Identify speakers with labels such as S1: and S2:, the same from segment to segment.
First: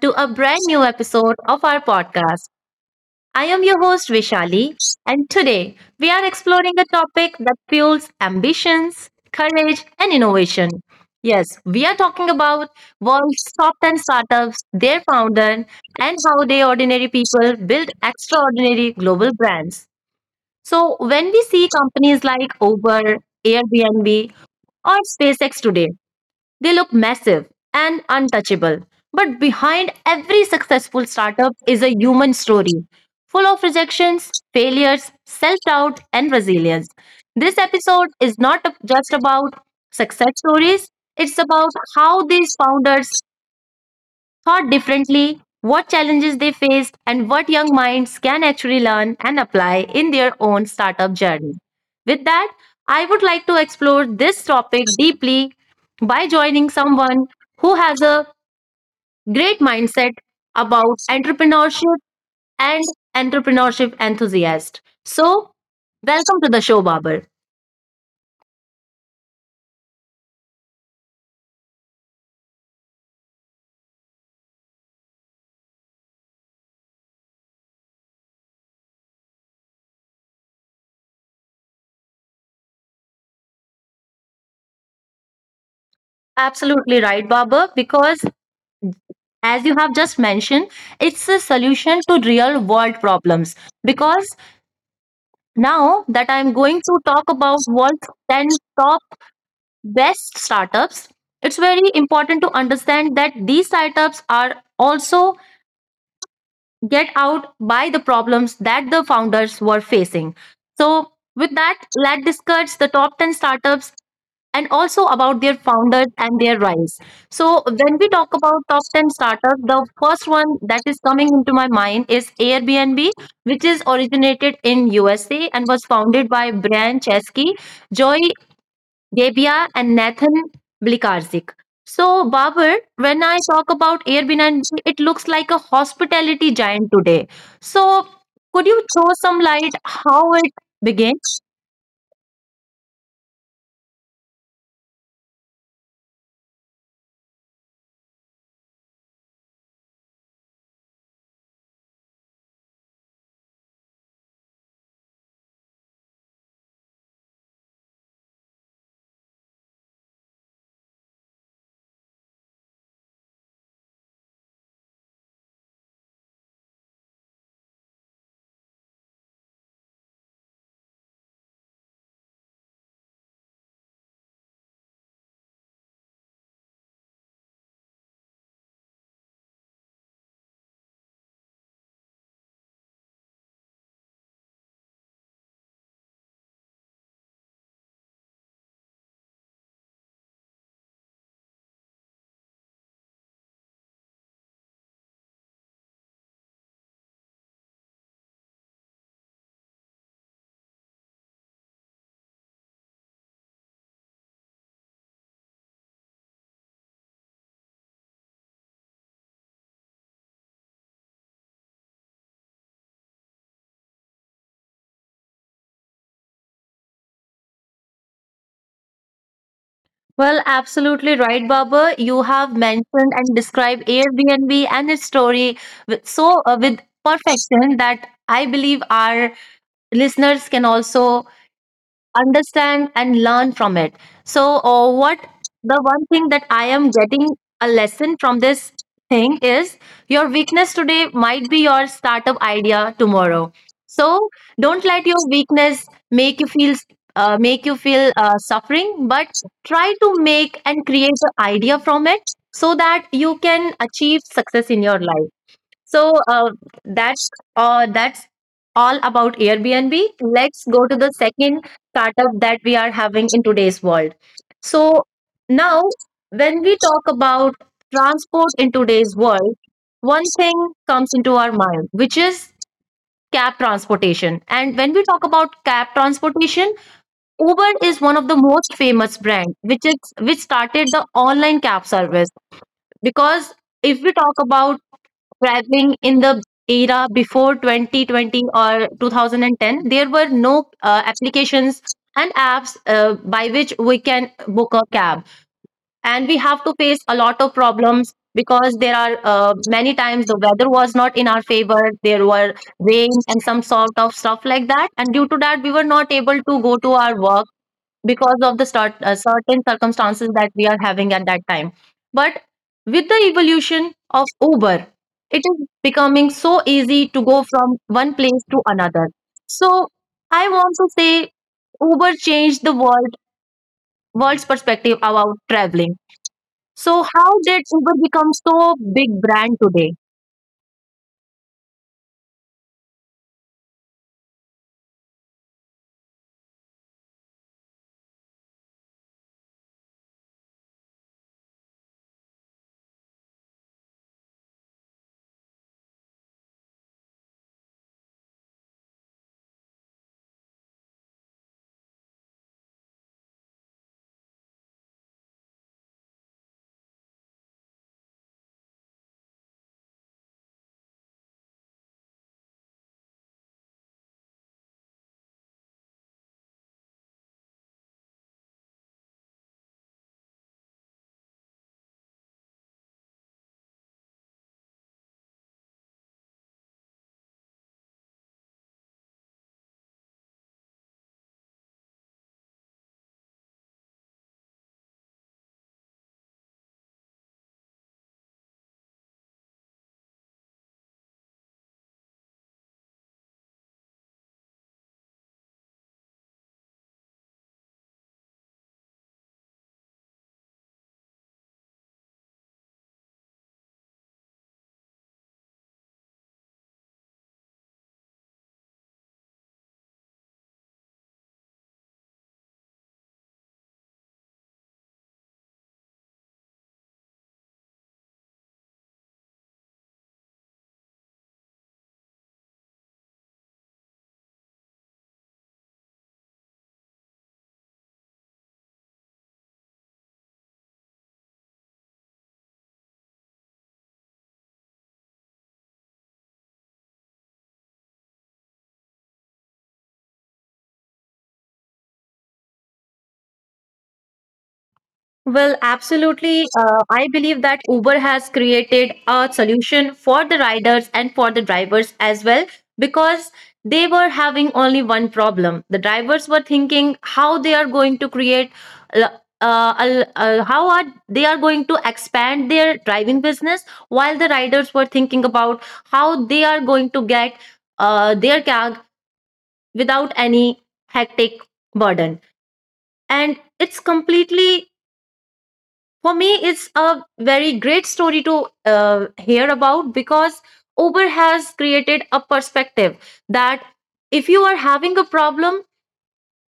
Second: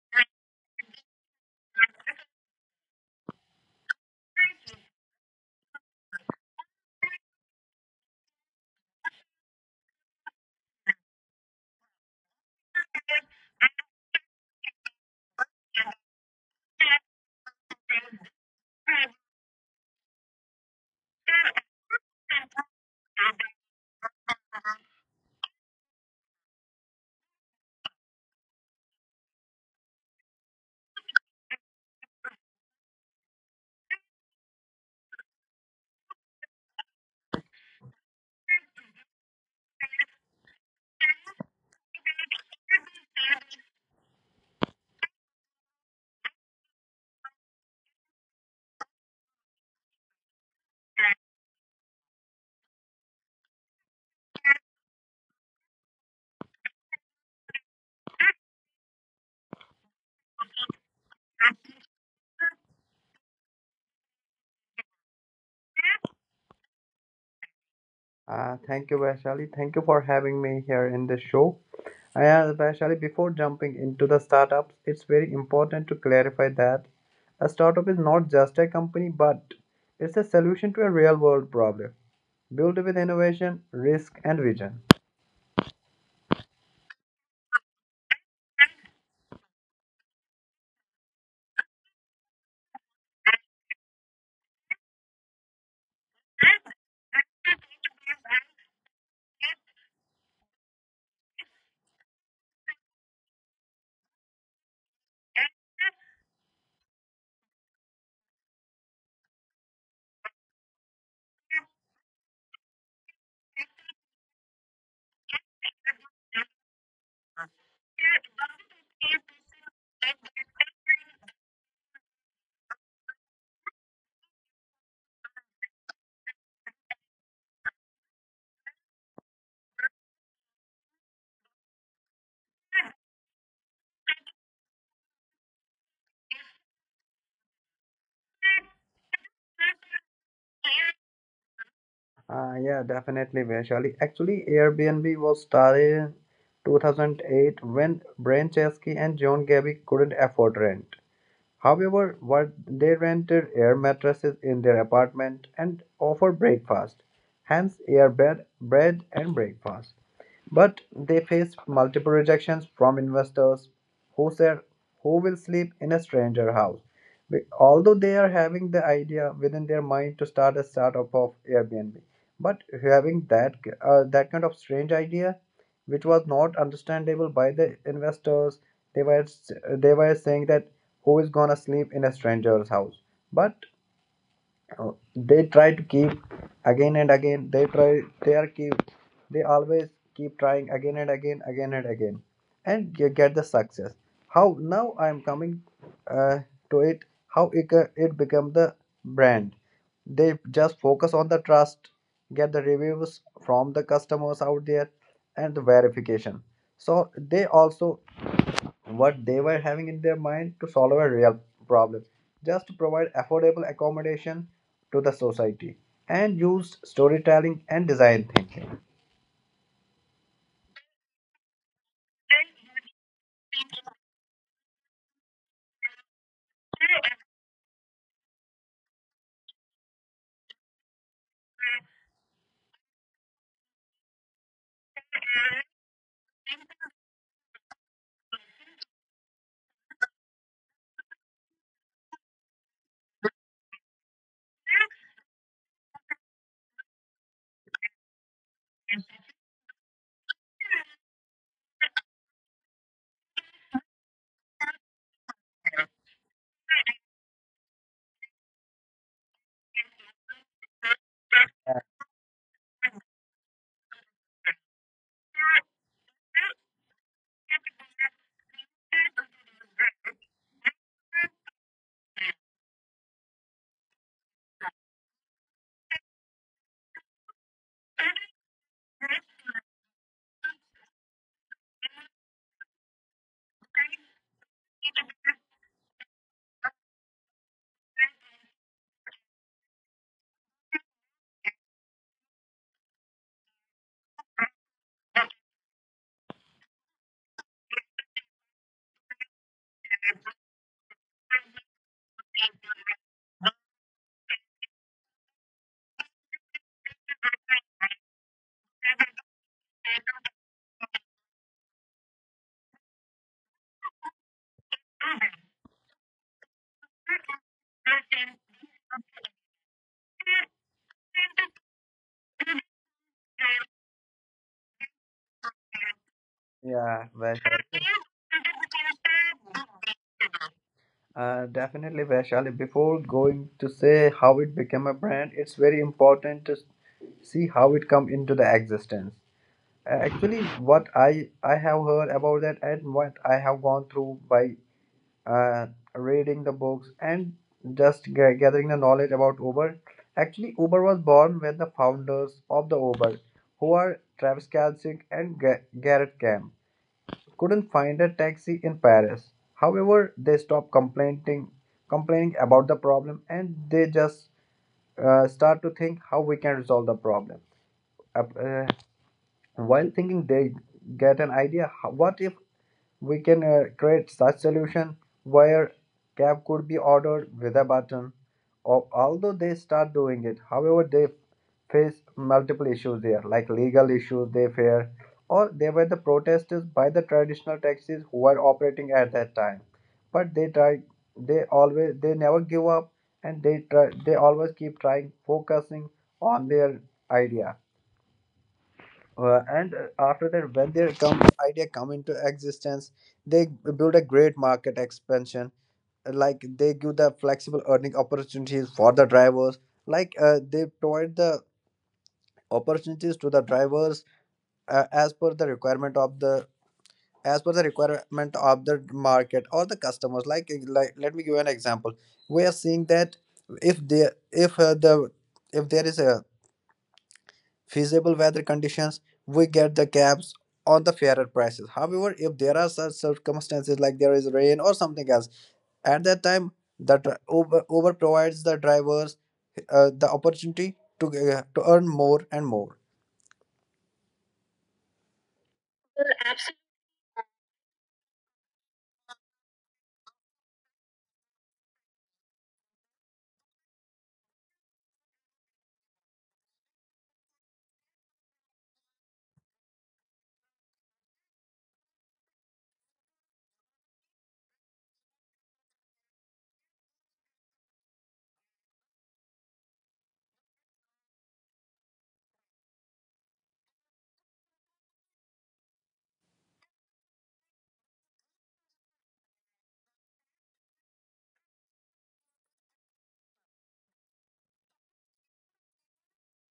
S1: to a brand new episode of our podcast. I am your host Vishali, and today we are exploring a topic that fuels ambitions, courage, and innovation. Yes, we are talking about world's top 10 startups, their founder, and how they ordinary people build extraordinary global brands. So, when we see companies like Uber, Airbnb, or SpaceX today. They look massive and untouchable, but behind every successful startup is a human story full of rejections, failures, self doubt, and resilience. This episode is not just about success stories, it's about how these founders thought differently, what challenges they faced, and what young minds can actually learn and apply in their own startup journey. With that, I would like to explore this topic deeply by joining someone who has a great mindset about entrepreneurship and entrepreneurship enthusiast. So, welcome to the show, Babar.
S2: Thank you, Vaishali. Thank you for having me here in this show. Uh, Vaishali, before jumping into the startups, it's very important to clarify that a startup is not just a company, but it's a solution to a real world problem built with innovation, risk, and vision.
S1: Absolutely right, Babar, because as you have just mentioned, it's a solution to real world problems because now that I'm going to talk about world's 10 top best startups, it's very important to understand that these startups are also get out by the problems that the founders were facing. So with that, let's discuss the top 10 startups and also about their founders and their rise. So, when we talk about top 10 startups, the first one that is coming into my mind is Airbnb, which is originated in USA and was founded by Brian Chesky, Joy Debia, and Nathan Blikarczyk. So, Babar, when I talk about Airbnb, it looks like a hospitality giant today. So, could you throw some light how it began?
S2: Yeah, definitely, Vaishali. Actually, Airbnb was started in 2008 when Brian Chesky and John Gabby couldn't afford rent. However, what they rented air mattresses in their apartment and offered breakfast, hence air bed, bread and breakfast. But they faced multiple rejections from investors who said, "Who will sleep in a stranger house?" Although they are having the idea within their mind to start a startup of Airbnb, but having that kind of strange idea, which was not understandable by the investors, they were saying that who is gonna sleep in a stranger's house? But they try to keep again and again. They try. They are keep. They always keep trying again and again, and you get the success. How now I am coming uh, to it. How it become the brand. They just focus on the trust, get the reviews from the customers out there, and the verification. So they also what they were having in their mind to solve a real problem, just to provide affordable accommodation to the society, and used storytelling and design thinking.
S1: Well, absolutely right, Baba. You have mentioned and described Airbnb and its story with with perfection that I believe our listeners can also understand and learn from it, so what the one thing that I am getting a lesson from this thing is your weakness today might be your startup idea tomorrow. So don't let your weakness make you feel suffering, but try to make and create an idea from it so that you can achieve success in your life. So that's that's all about Airbnb. Let's go to the second startup that we are having in today's world. So now, when we talk about transport in today's world, one thing comes into our mind, which is cab transportation. And when we talk about cab transportation, Uber is one of the most famous brand, which is which started the online cab service. Because if we talk about traveling in the era before 2020 or 2010, there were no applications and apps by which we can book a cab, and we have to face a lot of problems because there are many times the weather was not in our favor. There were rain and some sort of stuff like that, and due to that we were not able to go to our work because of the certain circumstances that we are having at that time. But with the evolution of Uber, it is becoming so easy to go from one place to another. So I want to say Uber changed the world's perspective about traveling. So
S2: Yeah,
S1: how did
S2: Vaishali.
S1: Uber become so big brand today?
S2: Definitely, Vaishali. Before going to say how it became a brand, it's very important to see how it come into the existence. Actually, what I have heard about that and what I have gone through by uh, reading the books and just gathering the knowledge about Uber. Actually, Uber was born when the founders of the Uber, who are Travis Kalsick and Garrett Camp couldn't find a taxi in Paris. However, they stopped complaining about the problem, and they just start to think how we can resolve the problem. Uh, uh, while thinking, they get an idea. What if we can create such solution where cab could be ordered with a button? Or although they start doing it, however, they face multiple issues there, like legal issues they fear, or they were the protesters by the traditional taxis who were operating at that time. But they try, they always, they never give up, and they try, they always keep trying, focusing on their idea. And after that, when idea come into existence, they build a great market expansion. Like they give the flexible earning opportunities for the drivers. Like they provide the opportunities to the drivers as per the requirement of the as per the requirement of the market or the customers, like like let me give you an example. We are seeing that if there if the if there is a feasible weather conditions, we get the cabs on the fairer prices. However, if there are such circumstances like there is rain or something else, at that time the Uber provides the drivers the opportunity to earn more and more.
S1: Well, absolutely. I believe that Uber has created a solution for the riders and for the drivers as well, because they were having only one problem. The drivers were thinking how they are going to create, uh, how are they are going to expand their driving business, while the riders were thinking about how they are going to get their cab without any hectic burden. And it's completely, for me, it's a very great story to hear about, because Uber has created a perspective that if you are having a problem,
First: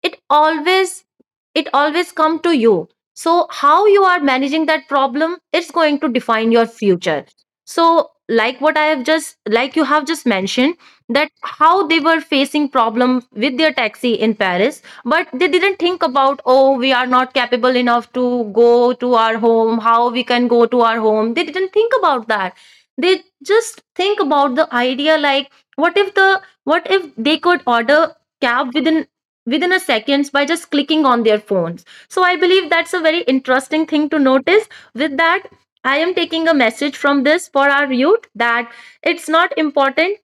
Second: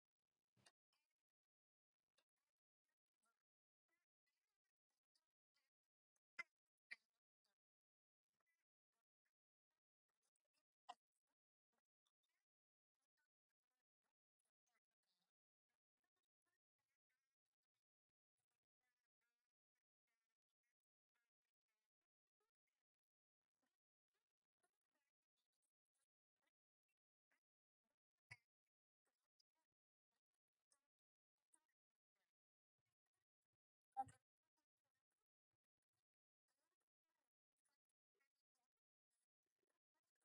S1: it always it always come to you. So how you are managing that problem, it's going to define your future. So like what I have just, like you have just mentioned, that how they were facing problem with their taxi in Paris, but they didn't think about, oh, we are not capable enough to go to our home, how we can go to our home. They didn't think about that. They just think about the idea, like what if the what if they could order cab within a seconds by just clicking on their phones. So I believe that's a very interesting thing to notice. With that, I am taking a message from this for our youth that it's not important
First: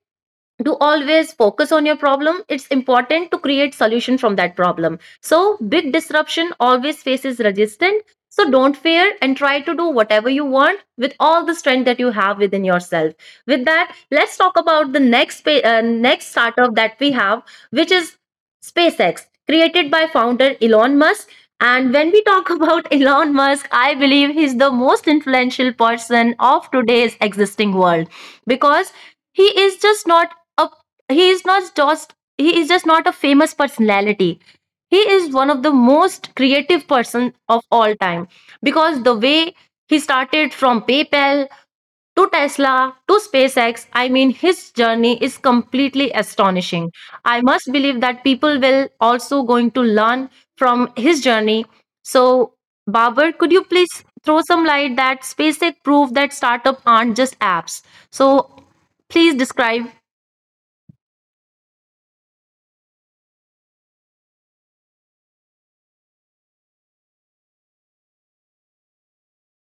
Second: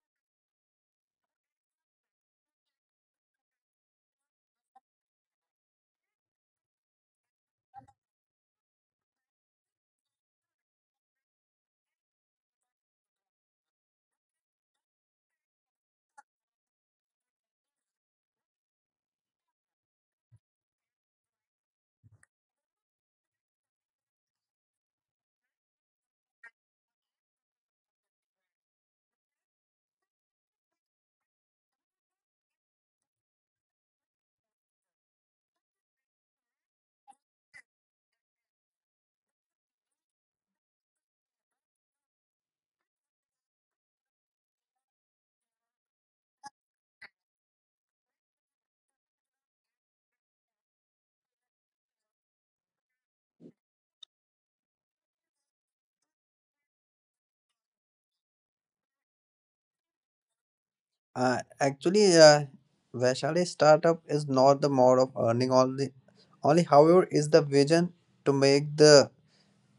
S1: to always focus on your problem, it's important to create solution from that problem. So big disruption always faces resistance, so don't fear and try to do whatever you want with all the strength that you have within yourself. With that, let's talk about the next startup that we have, which is SpaceX, created by founder Elon Musk. And when we talk about Elon Musk, I believe he's the most influential person of today's existing world, because he is just not a he is just not a famous personality. He is one of the most creative person of all time, because the way he started from PayPal to Tesla to SpaceX, I mean, his journey is completely astonishing. I must believe that people will also going to learn from his journey. So, Babar, could you please throw some light that SpaceX proved that startup aren't just apps? So please describe.
S2: Actually, Vaishali, startup is not the mode of earning only, only, however is the vision to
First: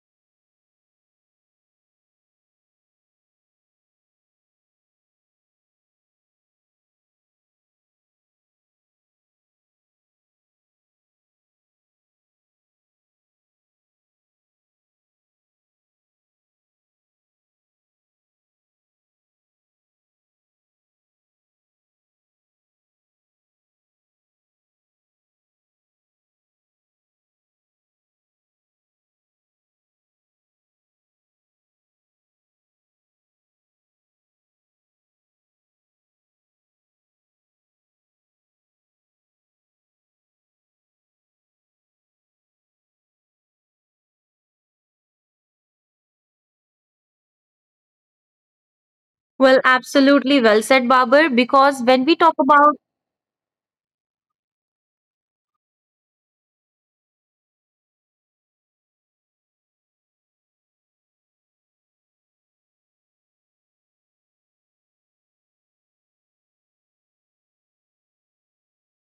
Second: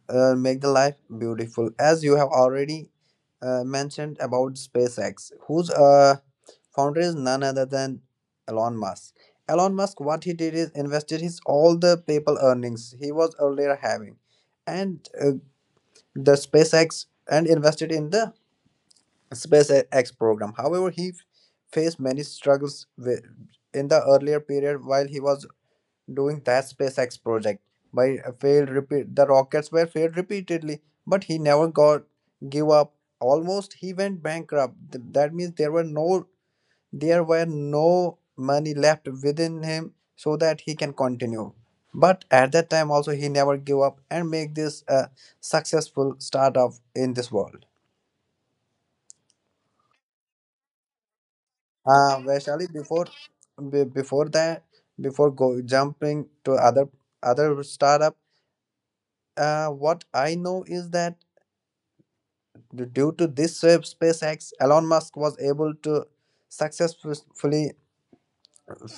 S2: make the life beautiful. As you have already mentioned about SpaceX, whose founder is none other than Elon Musk. Elon Musk, what he did is invested his all the PayPal earnings he was earlier having, and uh, the SpaceX and invested in the SpaceX program. However, he faced many struggles in the earlier period while he was doing that SpaceX project. By failed repeat, the rockets were failed repeatedly, but he never got give up. Almost he went bankrupt. That means there were no money left within him so that he can continue. But at that time also he never give up and make this a successful startup in this world.
S1: Well, absolutely well said, Babar, because when we talk about,
S2: Vaishali, before be, before that, before go jumping to other other startup, what I know is that due to this SpaceX, Elon Musk was able to successfully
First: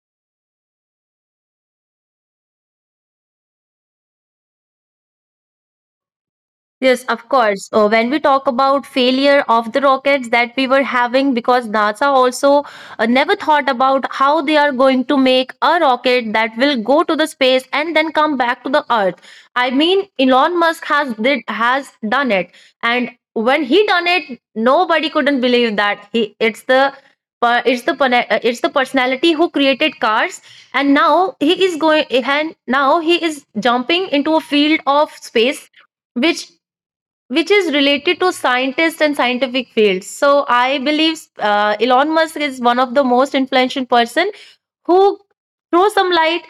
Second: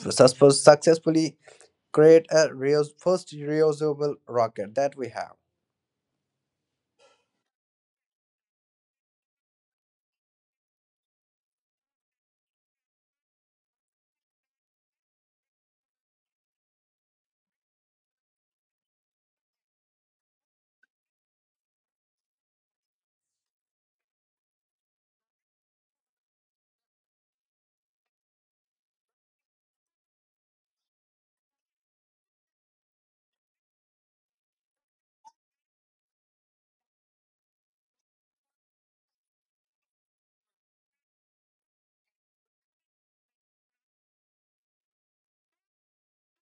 S2: successfully create a first reusable rocket that we have.
S1: yes, of course. When we talk about failure of the rockets that we were having, because NASA also never thought about how they are going to make a rocket that will go to the space and then come back to the Earth. I mean, Elon Musk has done it, and when he done it, nobody couldn't believe that he it's the it's the personality who created cars, and now he is jumping into a field of space, which which is related to scientists and scientific fields. So I believe Elon Musk is one of the most influential person who throw some light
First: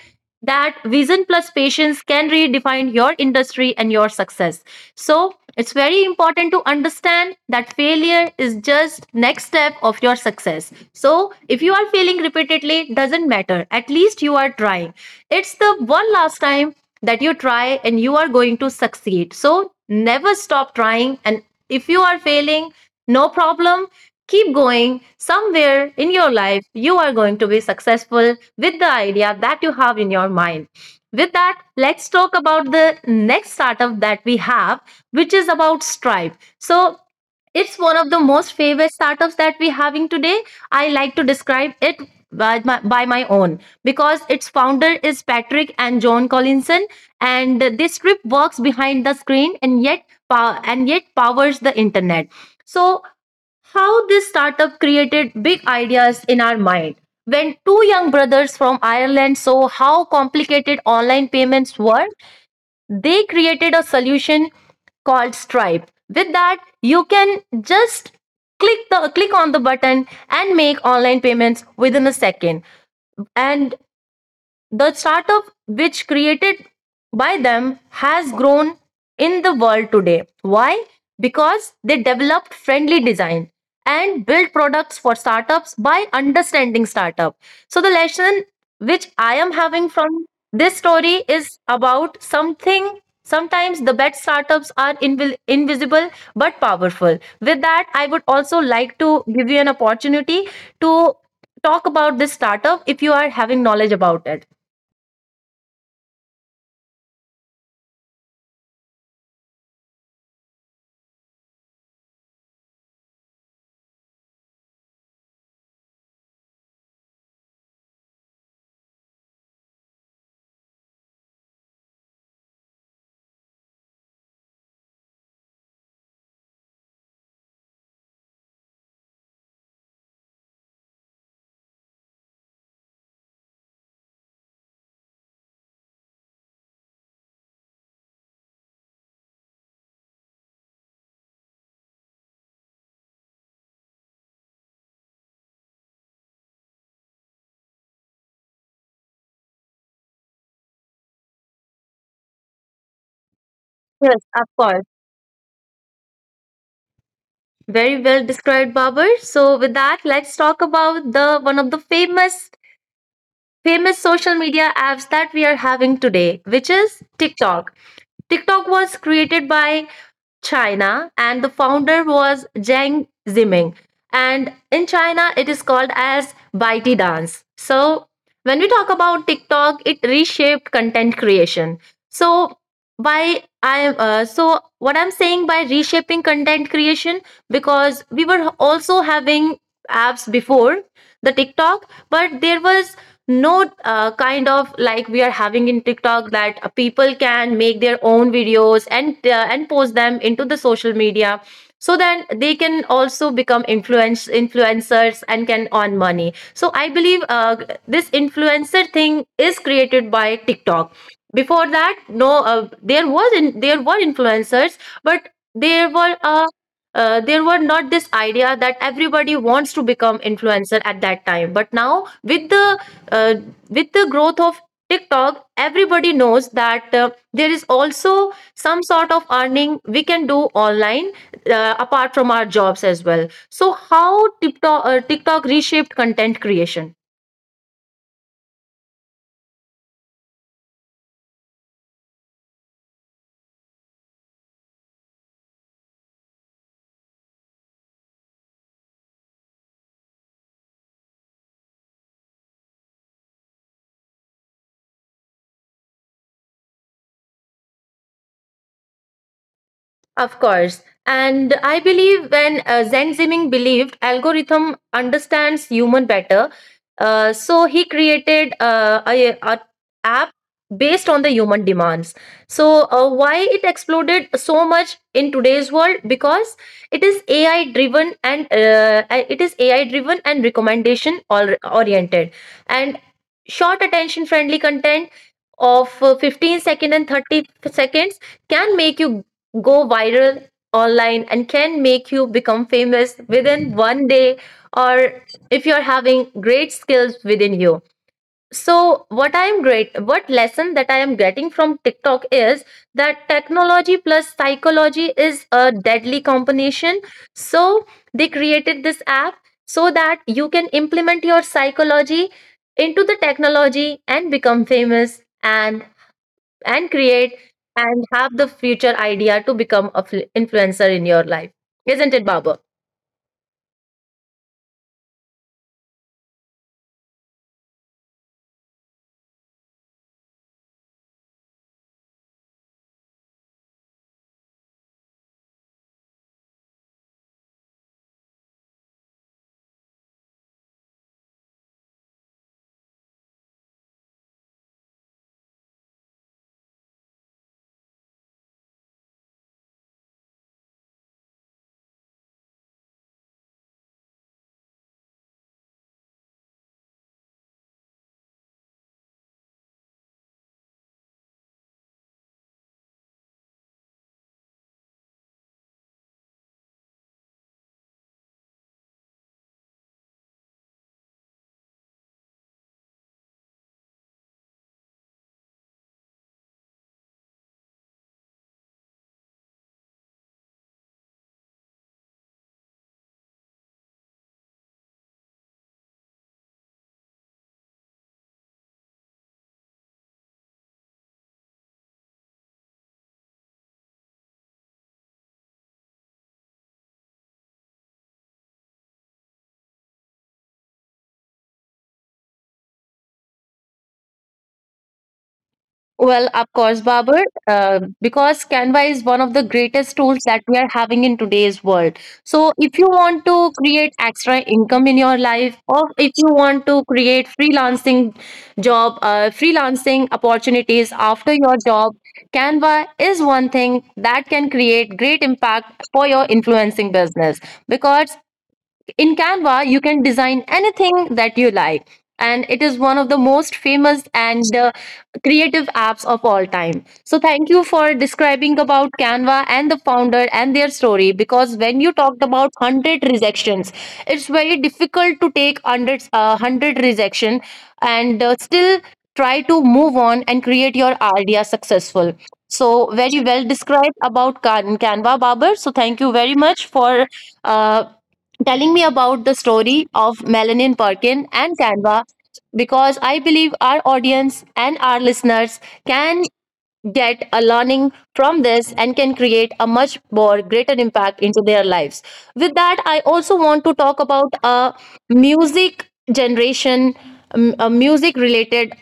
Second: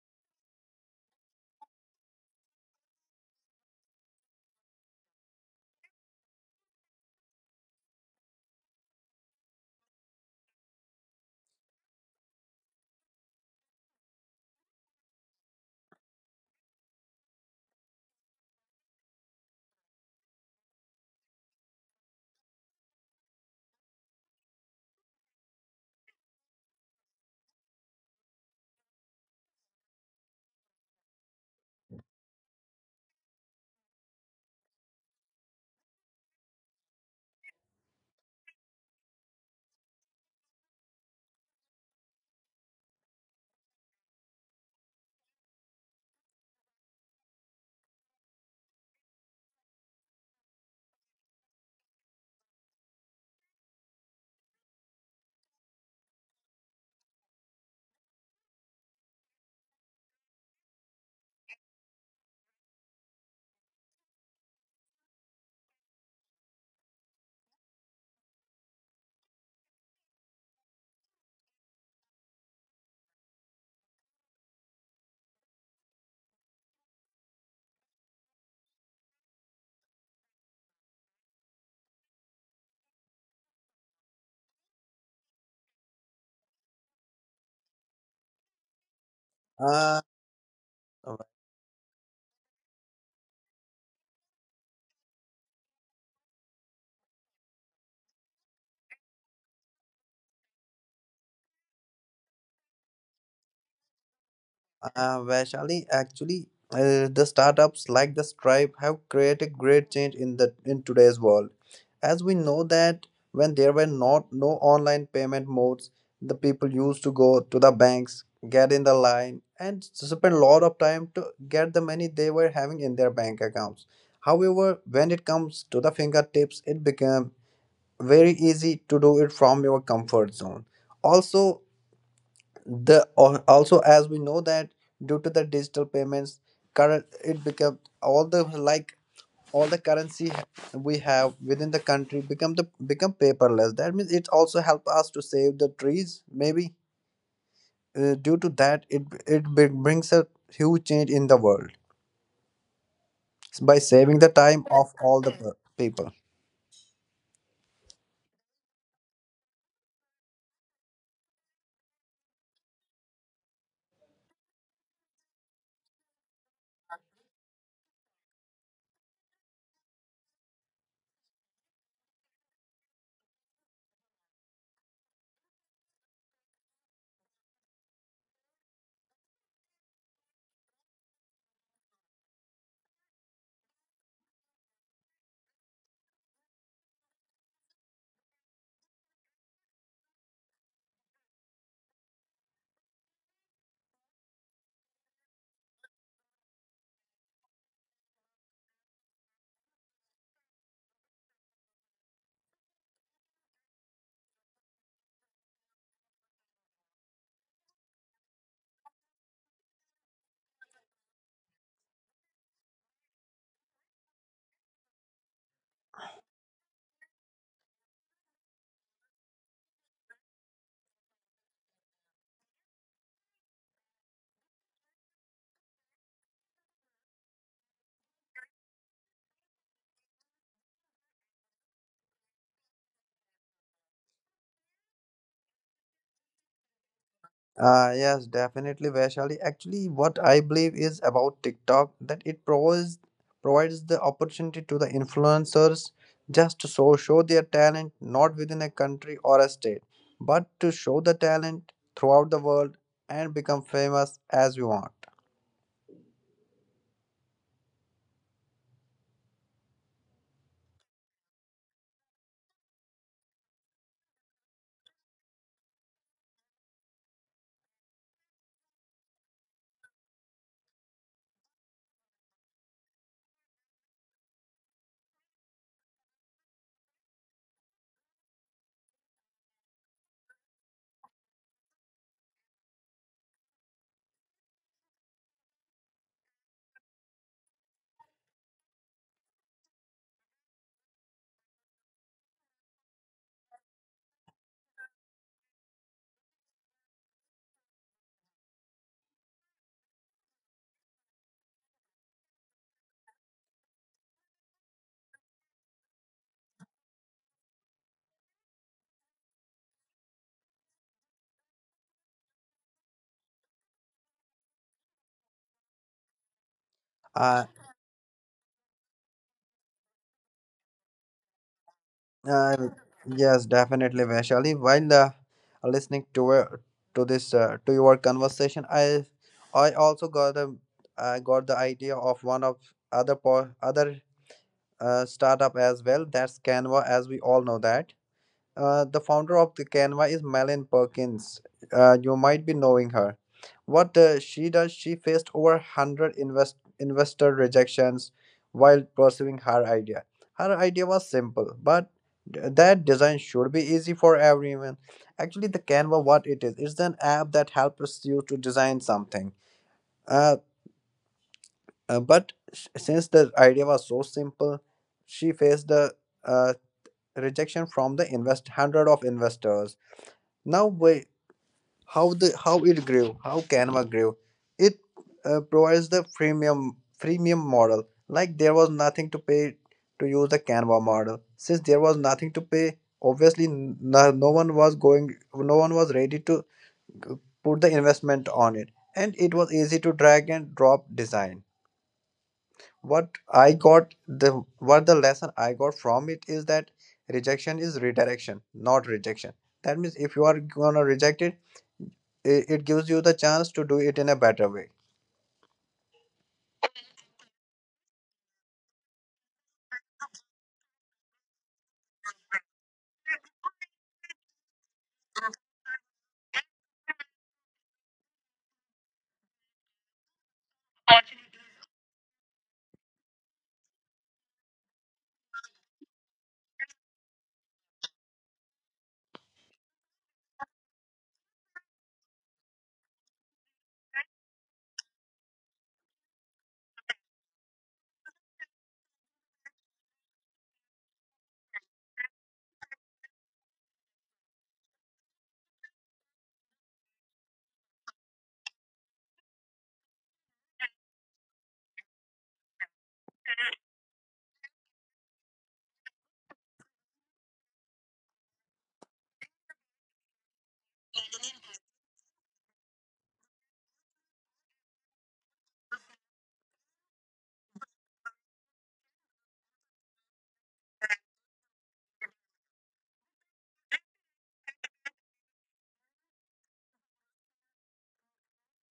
S1: that vision plus patience can redefine your industry and your success. So it's very important to understand that failure is just next step of your success. So if you are failing repeatedly, doesn't matter. At least you are trying. It's the one last time that you try and you are going to succeed. So never stop trying. And if you are failing, no problem. Keep going. Somewhere in your life, you are going to be successful with the idea that you have in your mind. With that, let's talk about the next startup that we have, which is about Stripe. So it's one of the most favorite startups that we're having today. I like to describe it by my own, because its founder is Patrick and John Collinson, and this script works behind the screen and yet powers the internet. So, how this startup created big ideas in our mind. When two young brothers from Ireland saw how complicated online payments were, they created a solution called Stripe. With that, you can just click on the button and make online payments within a second. And the startup which created by them has grown in the world today. Why? Because they developed friendly design and built products for startups by understanding startup. So the lesson which I am having
S2: Uh,
S1: from this story is about something sometimes the best startups are invisible but powerful. With that, I would also like to give you an opportunity to talk about this startup if you are having knowledge about it.
S2: Vaishali, actually, the startups like the Stripe have created great change in the in today's world. As we know that when there were not no online payment modes, the people used to go to the banks, get in the line, and spend a lot of time to get the money they were having in their bank accounts. However, when it comes to the fingertips, it became very easy to do it from your comfort zone. Also, the also, as we know that due to the digital payments current it become all the like all the currency we have within the country become the become paperless. That means it also help us to save the trees maybe due to that it brings a huge change in the world by
S1: Yes,
S2: saving the
S1: of
S2: time
S1: course.
S2: of all the people.
S1: Very well described, Babar. So with that, let's talk about the one of the famous social media apps that we are having today, which is TikTok. TikTok was created by China, and the founder was Zhang Ziming. And in China, it is called as ByteDance. So when we talk about TikTok, it reshaped content creation. So so what I'm saying by reshaping content creation, because we were also having apps before the TikTok, but there was no kind of like we are having in tiktok, that people can make their own videos and and post them into the social media, so then they can also become influencers and can earn money. So I believe this influencer thing is created by tiktok. Before that, no there there were influencers, but there were a there were not this idea that everybody wants to become influencer at that time, but now uh, with the growth of tiktok, everybody knows that there is also some sort of earning we can do online, apart from our jobs as well. So how TikTok reshaped content creation?
S2: Yes, definitely, Vaishali. Actually, what I believe is about TikTok that it provides the opportunity to the influencers just to show their talent not within a country or a state, but to show the talent throughout the world and become famous as we want.
S1: Of course. And I believe when Zen Ziming believed algorithm understands human better, so he created a app based on the human demands. So why it exploded so much in today's world? Because it is AI driven and it is AI driven and recommendation or oriented, and short attention friendly content of 15 second and 30 seconds can make you go viral online and can make you become famous within one day, or if you're having great skills within you. So what lesson that I am getting from tiktok is that technology plus psychology is a deadly combination. So they created this app so that you can implement your psychology into the technology and become famous, and create
S2: Uh,
S1: and have the future idea to become a influencer in your life. Isn't it, Babar?
S2: Uh, yes, definitely, Vaishali. While listening to this to your conversation, I also got the I got the idea of one of other startup as well. That's Canva, as we all know that. The founder of the Canva is Melanie Perkins. You might be knowing her. What she does, she faced over 100 investor rejections while pursuing her idea. Her idea was simple, but that design should be easy for everyone. Actually, the Canva, what it is, it's an app that helps you to design something. Uh, but since the idea was so simple, she faced the uh, rejection from the invest 100 of investors. Now, wait, how the how it grew, how Canva grew, it provides the premium freemium model. Like there was nothing to pay to use the Canva model. Since there was nothing to pay, obviously no one was going, no one was ready to uh, put the investment on it, and it was easy to drag and drop design. What I got the what the lesson I got from it is that rejection is redirection, not rejection. That means if you are gonna reject it, it gives you the chance to do it in a better way.
S1: Well, of course, Babar, because Canva is one of the greatest tools that we are having in today's world. So if you want to create extra income in your life, or if you want to create freelancing job, freelancing opportunities after your job, Canva is one thing that can create great impact for your influencing business. Because in Canva, you can design anything that you like, and it is one of the most famous and creative apps of all time. So thank you for describing about Canva and the founder and their story. Because when you talked about 100 rejections, it's very difficult to take hundred 100 rejection and still try to move on and create your idea successful. So very well described about Canva, Babar. So thank you very much for. Uh, telling me about the story of Melanie Perkin and Canva, because I believe our audience and our listeners can get a learning from this and can create a much more greater impact into their lives. With that, I also want to talk about a music generation, a music related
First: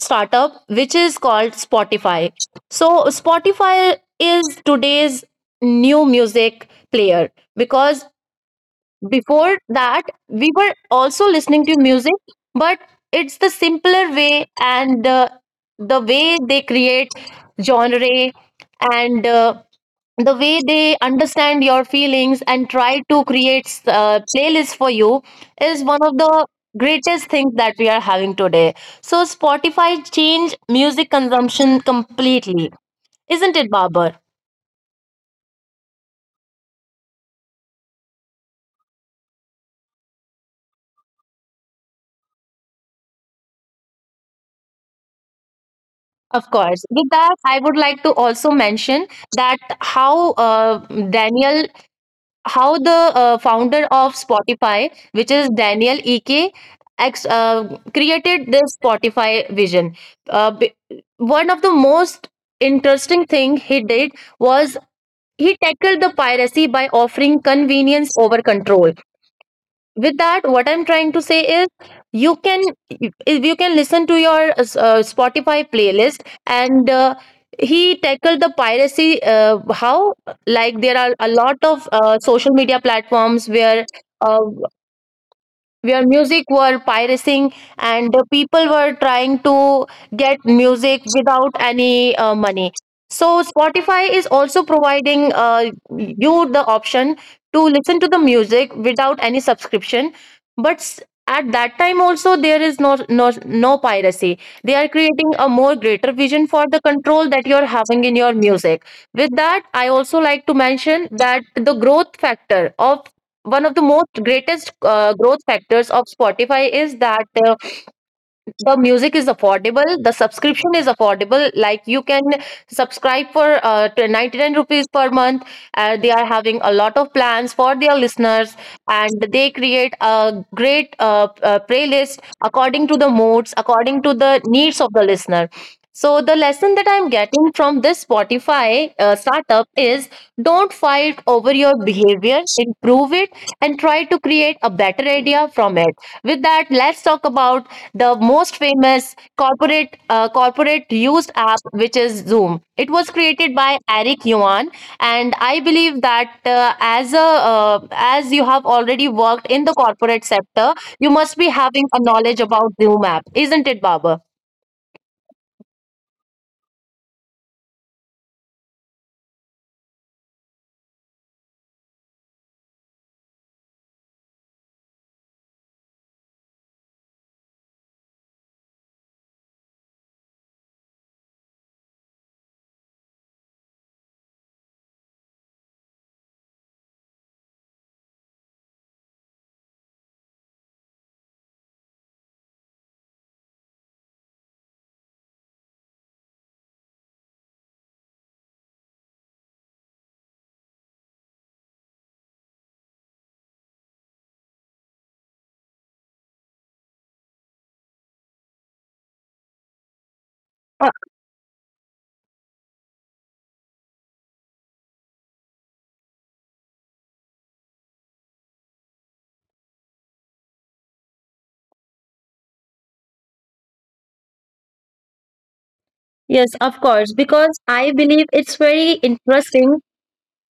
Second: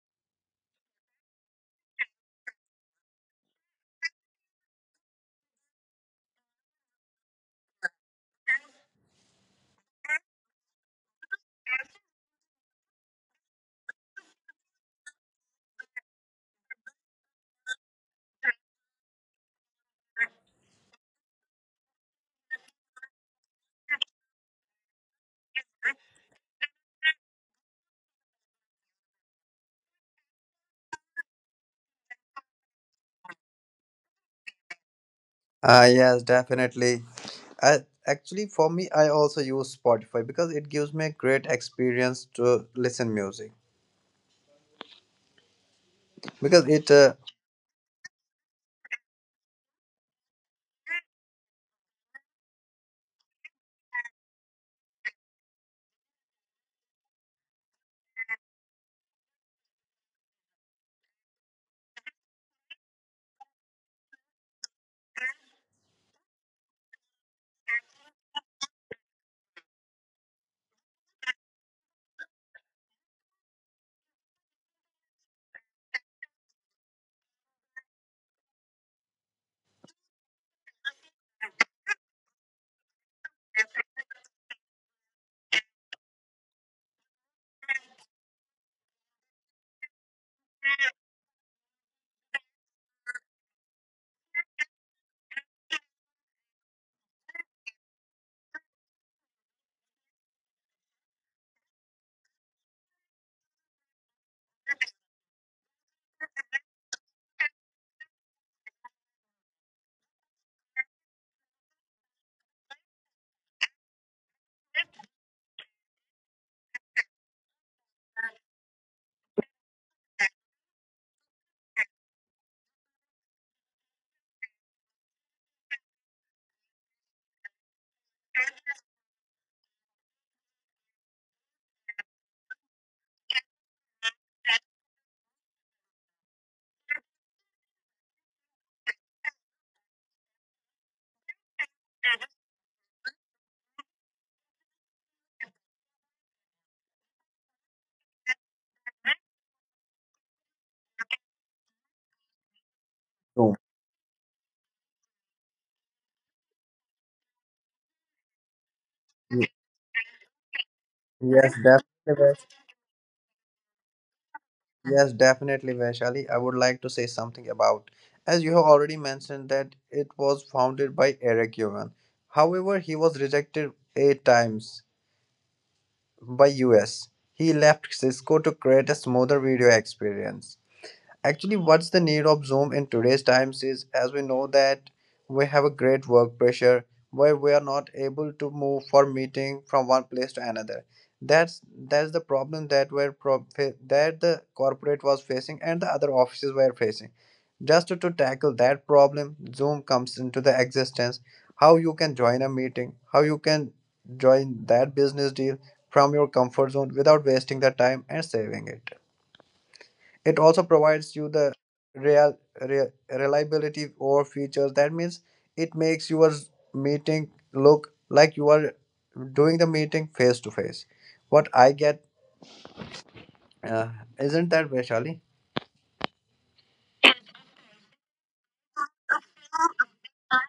S1: startup which is called Spotify. So Spotify is today's new music player, because before that we were also listening to music, but it's the simpler way, and the way they create genre, and the way they understand your feelings and try to create playlists for you is one of the greatest things that we are having today. So Spotify changed music consumption completely, isn't it, Babar?
S2: Ah, yes, definitely. I actually for me, I also use Spotify because it gives me a great experience to listen music
S1: Of
S2: because
S1: course.
S2: it
S1: With that, I would like to also mention that Daniel, how the founder of Spotify, which is Daniel Ek, created this Spotify vision. Uh, b- One of the most interesting thing he did was he tackled the piracy by offering convenience over control. With that, what I'm trying to say is, you can, if you can listen to your Spotify playlist, and he tackled the piracy. How, like, there are a lot of social media platforms uh, where music were pirating and the people were trying to get music without any money. So Spotify is also providing you the option to listen to the music without any subscription, but at that time also there is no no piracy. They are creating a more greater vision for the control that you're having in your music. With that, I also like to mention that the growth factor of one of the most greatest growth factors of Spotify is that the music is affordable, the subscription is affordable, like you can subscribe for 99 rupees per month. They are having a lot of plans for their listeners, and they create a great playlist according to the moods, according to the needs of the listener. So the lesson that I'm getting from this Spotify startup is, don't fight over your behavior, improve it and try to create a better idea from it. With that, let's talk about the most famous corporate corporate used app, which is Zoom. It was
S2: no.
S1: created by Eric Yuan, and I believe that as you have already worked in the corporate sector, you must be
S2: Yes,
S1: having a
S2: definitely.
S1: knowledge about Zoom app, isn't it, Baba?
S2: Yes, definitely, Vaishali. I would like to say something about, as you have already mentioned, that it was founded by Eric Yuan. However, he was rejected eight times by US. He left Cisco to create a smoother video experience. Actually, what's the need of Zoom in today's times is, as we know that we have a great work pressure where we are not able to move for meeting from one place to another. That's the problem that we're that the corporate was facing and the other offices were facing. Just to tackle that problem, Zoom comes into the existence. How you can join a meeting, how you can join that business deal from your comfort zone without wasting the time and saving it. It also
S1: Uh,
S2: provides you the reliability or features. That means it makes your meeting look like you are doing the meeting face to face. What I get uh, isn't that Vaishali?
S1: Yes, of course, because I believe it's very interesting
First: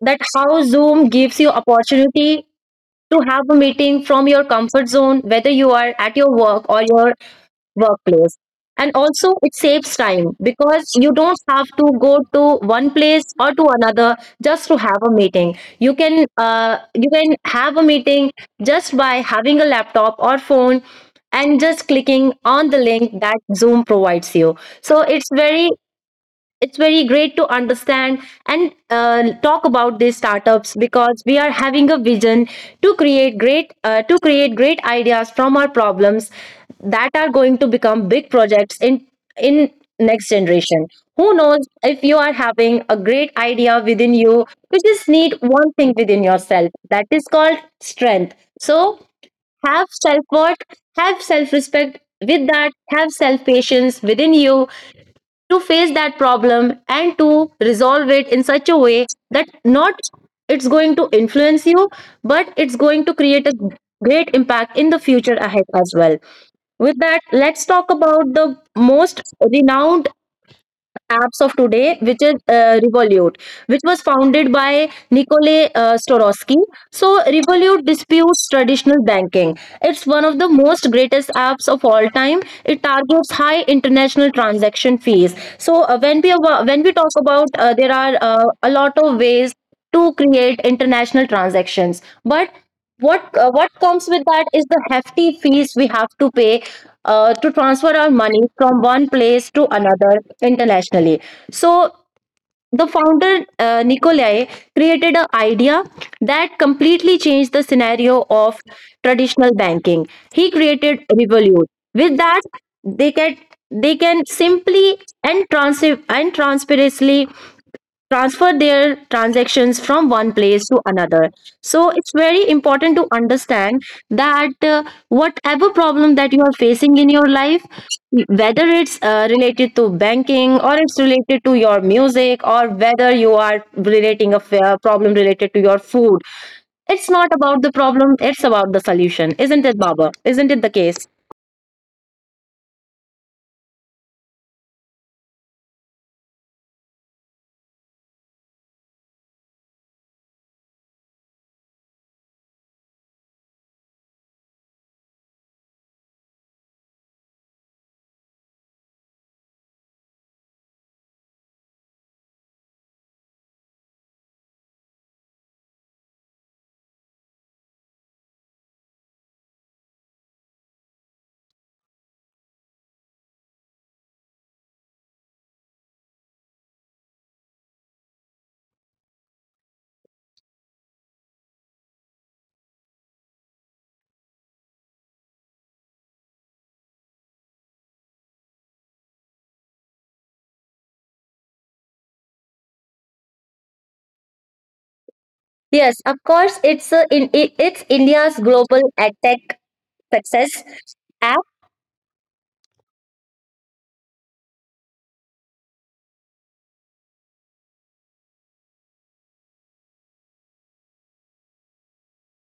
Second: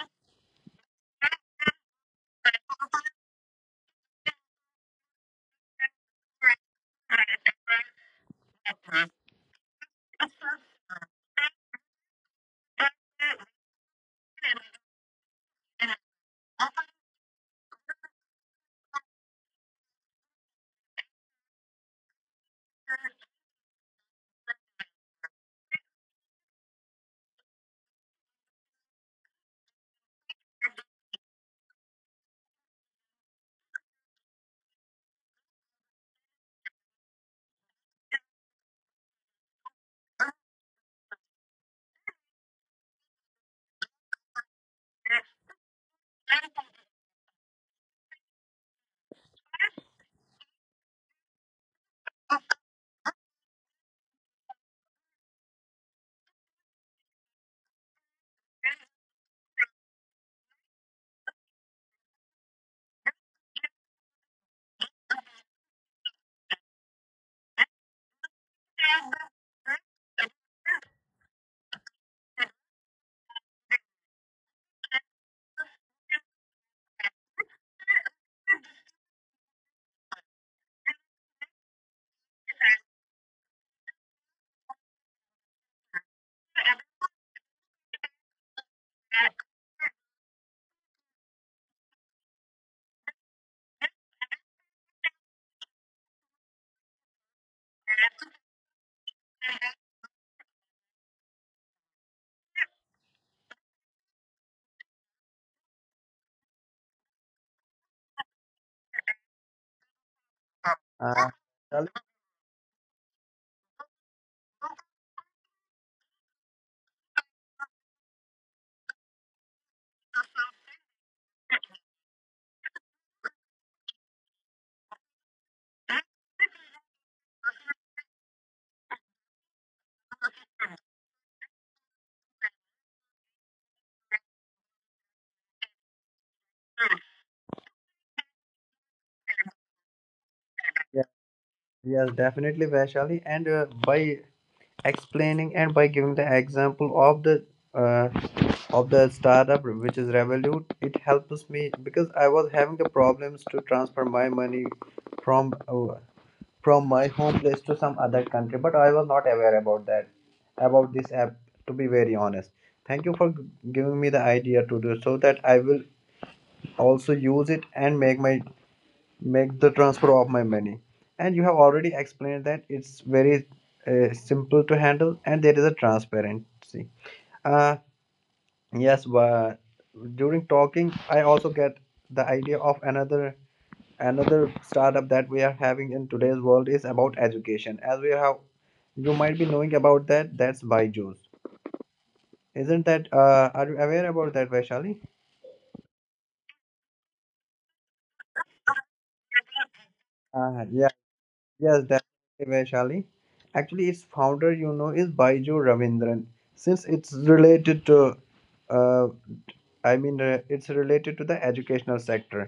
S1: that how Zoom gives you opportunity to have a meeting from your comfort zone, whether you are at your work or your workplace. And also it saves time, because you don't have to go to one place or to another just to have a meeting. You can you can have a meeting just by having a laptop or phone and just clicking on the link that Zoom provides you. So it's very, it's very great to understand and talk about these startups, because we are having a vision to create great ideas from our problems that are going to become big projects in next generation. Who knows, if you are having a great idea within you, you just need one thing within yourself, that is called strength. So have self worth, have self respect, with that have self patience within you to face that problem and to resolve it in such a way that, not it's going to influence you, but it's going to create a great impact in the future ahead as well. With that, let's talk about the most renowned apps of today, which is Revolut, which was founded by Nikolai Storosky. So Revolut disputes traditional banking. It's one of the most greatest apps of all time. It targets high international transaction fees. So, when we talk about, there are a lot of ways to create international transactions, but what comes with that is the hefty fees we have to pay to transfer our money from one place to another internationally. So the founder Nikolai created an idea that completely changed the scenario of traditional banking. He created
S2: Uh,
S1: Revolut.
S2: Vaishali?
S1: With that, they can, they can simply and transparently transfer their transactions from one place to another. So it's very important to understand that whatever problem that you are facing in your life, whether it's related to banking, or it's related to your music, or whether you are relating a problem related to your food, it's not about the problem, it's about the solution. Isn't it, Baba? Isn't it the
S2: Yes,
S1: case?
S2: yes, definitely, Vaishali. And by explaining and by giving the example uh, of the startup which is Revolut, it helps me because I was having the problems to transfer my money from uh, from my home place to some other country, but I was not aware about that, about this app, to be very honest. Thank you for giving me the idea to do so, that I will also use it and make my make the transfer of my money. And you have already explained that it's very simple to handle and there is a transparency. uh yes, but during talking I also get the idea of another another startup that we are having in today's world, is about education. As we have you might be knowing about that, that's Byju's. Isn't that are you aware about that, Vaishali?
S1: Yes, of course, it's a, in, it, it's India's global tech success.
S2: uh, yeah yes, definitely, Vaishali. Actually, its founder, you know, is Baiju Ravindran. Since it's related to uh, it's related to the educational sector,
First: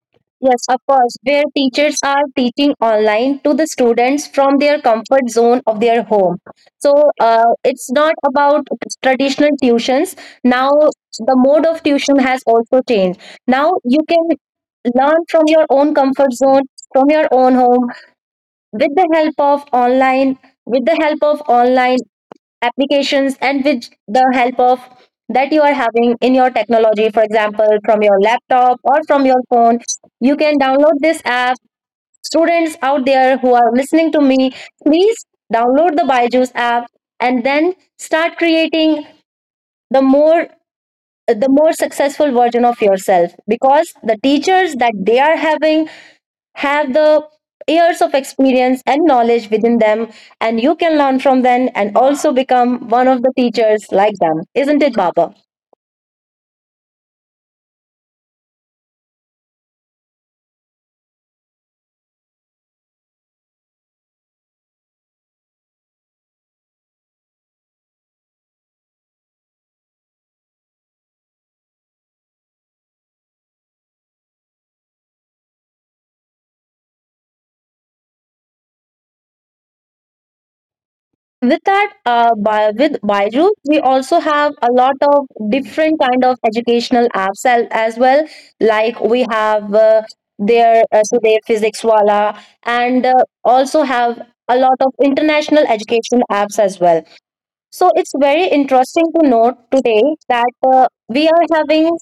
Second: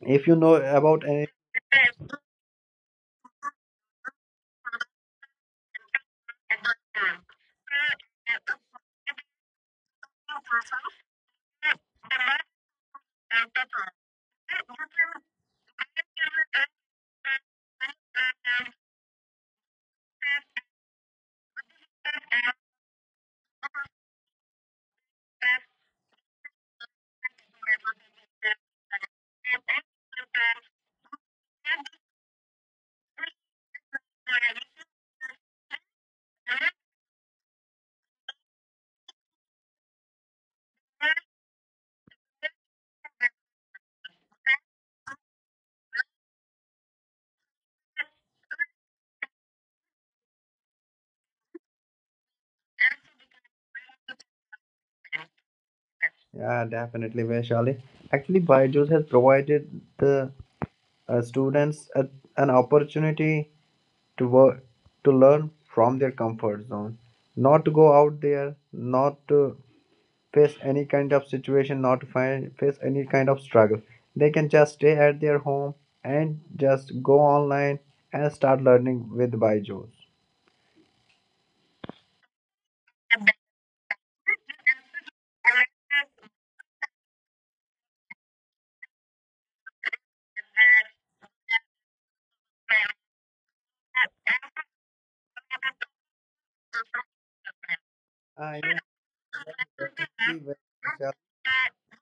S2: if you know
S1: Yes, of
S2: about
S1: course,
S2: any
S1: where teachers are teaching online to the students from their comfort zone of their home. So it's not about traditional tuitions. Now the mode of tuition has also changed. Now you can learn from your own comfort zone, from your own home, with the help of online, with the help of online applications, and with the help of that you are having in your technology. For example, from your laptop or from your phone, you can download this app. Students out there who are listening to me, please download the Byju's app, and then start creating the more, the more successful version of yourself, because the teachers that they are having have the years of experience and knowledge within them, and you can learn from them and also become one of the teachers like them. Isn't it, Baba?
S2: Yeah, definitely, Vaishali. Actually, Byju's has provided the students an opportunity to work to learn from their comfort zone, not to go out there, not to face any kind of situation, not to face any kind of struggle. They can just stay at their home and just go online and start learning with Byju's.
S1: With that, with Byju's, we also have a lot of different kind of educational apps as well. Like, we have their so their Physics Wala, and also have a lot of international educational apps as well. So it's very
S2: I know
S1: interesting to note today
S2: very
S1: that
S2: well,
S1: we are having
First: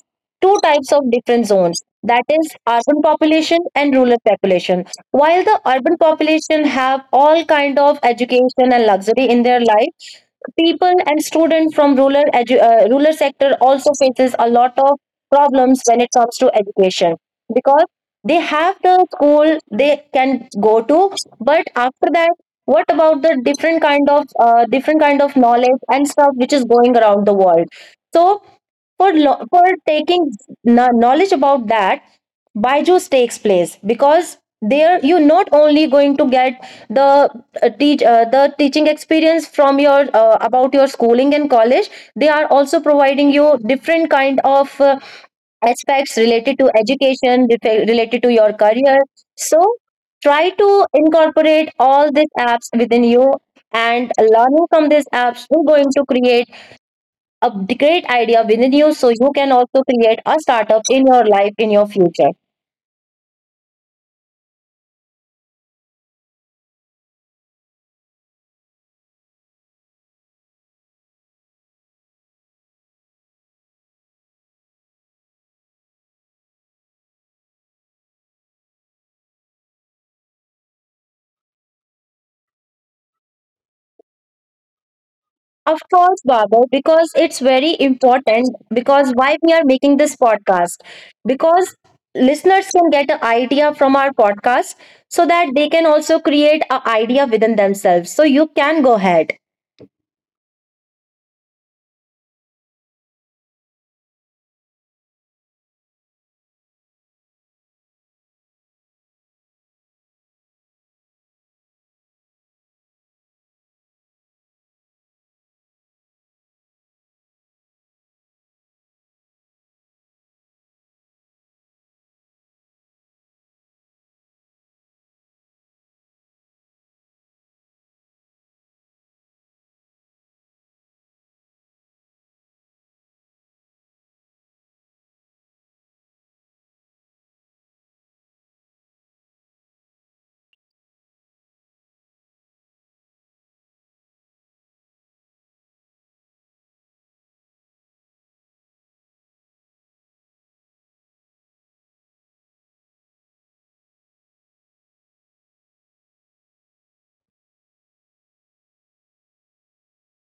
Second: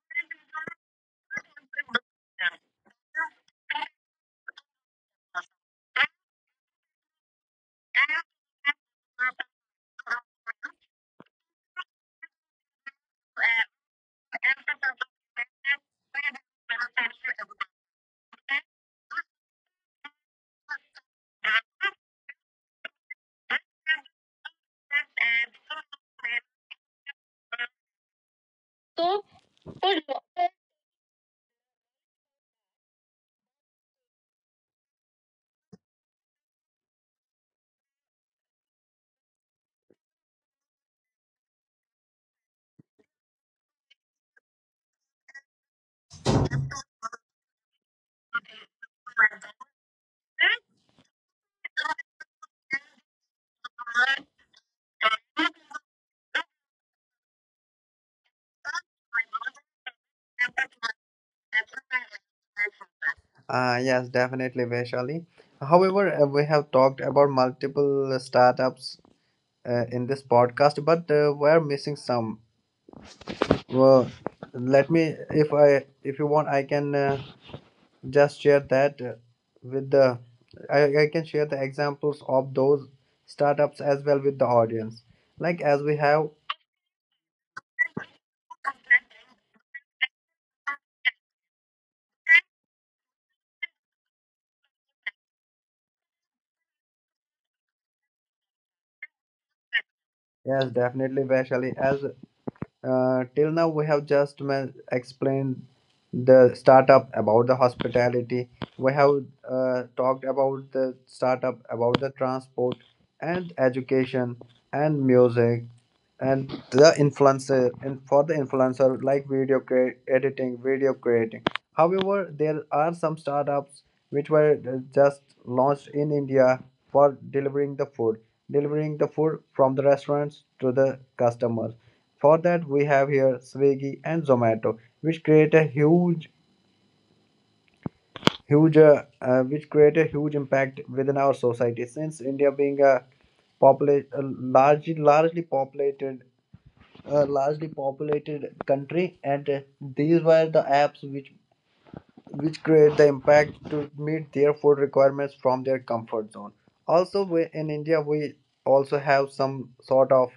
S1: two types of different zones, that is urban population
S2: Vishal.
S1: and rural population. While the urban population have all kind of education and luxury in their life, people and students from rural sector also faces a lot of problems when it comes to education, because they have the school they can go to, but after that, what about the different kind of knowledge and stuff which is going around the world? So for taking knowledge about that, Byju's takes place, because there you're not only going to get the teach the teaching experience from your about your schooling and college, they are also providing you different kind of aspects related to education, related to your career. So try to incorporate all these apps within you, and learning from these apps is going to create a great idea within you, so you can also create a startup in your life, in your future.
S2: Yes, definitely, Vaishali. However, we have talked about multiple startups in this podcast, but we're missing some. Well, let me if I if you want, I can just share that with the I can share the examples of those startups as well with the audience. Like
S1: Of
S2: as we
S1: course,
S2: have
S1: Baba, because it's very important. Because why we are making this podcast? Because listeners can get an idea from our podcast so that they can also create an idea within themselves. So you can go ahead.
S2: yes, definitely, Vaishali, as till now, we have just explained the startup about the hospitality. We have talked about the startup, about the transport, and education, and music, and the influencer. And for the influencer, like video editing, video creating. However, there are some startups which were just launched in India for delivering the food from the restaurants to the customers. For that, we have here Swiggy and Zomato, which create a huge, huge, which create a huge impact within our society. Since India being a largely populated, largely populated country, and these were the apps which create the impact to meet their food requirements from their comfort zone. Also, we, in India, we also have some sort of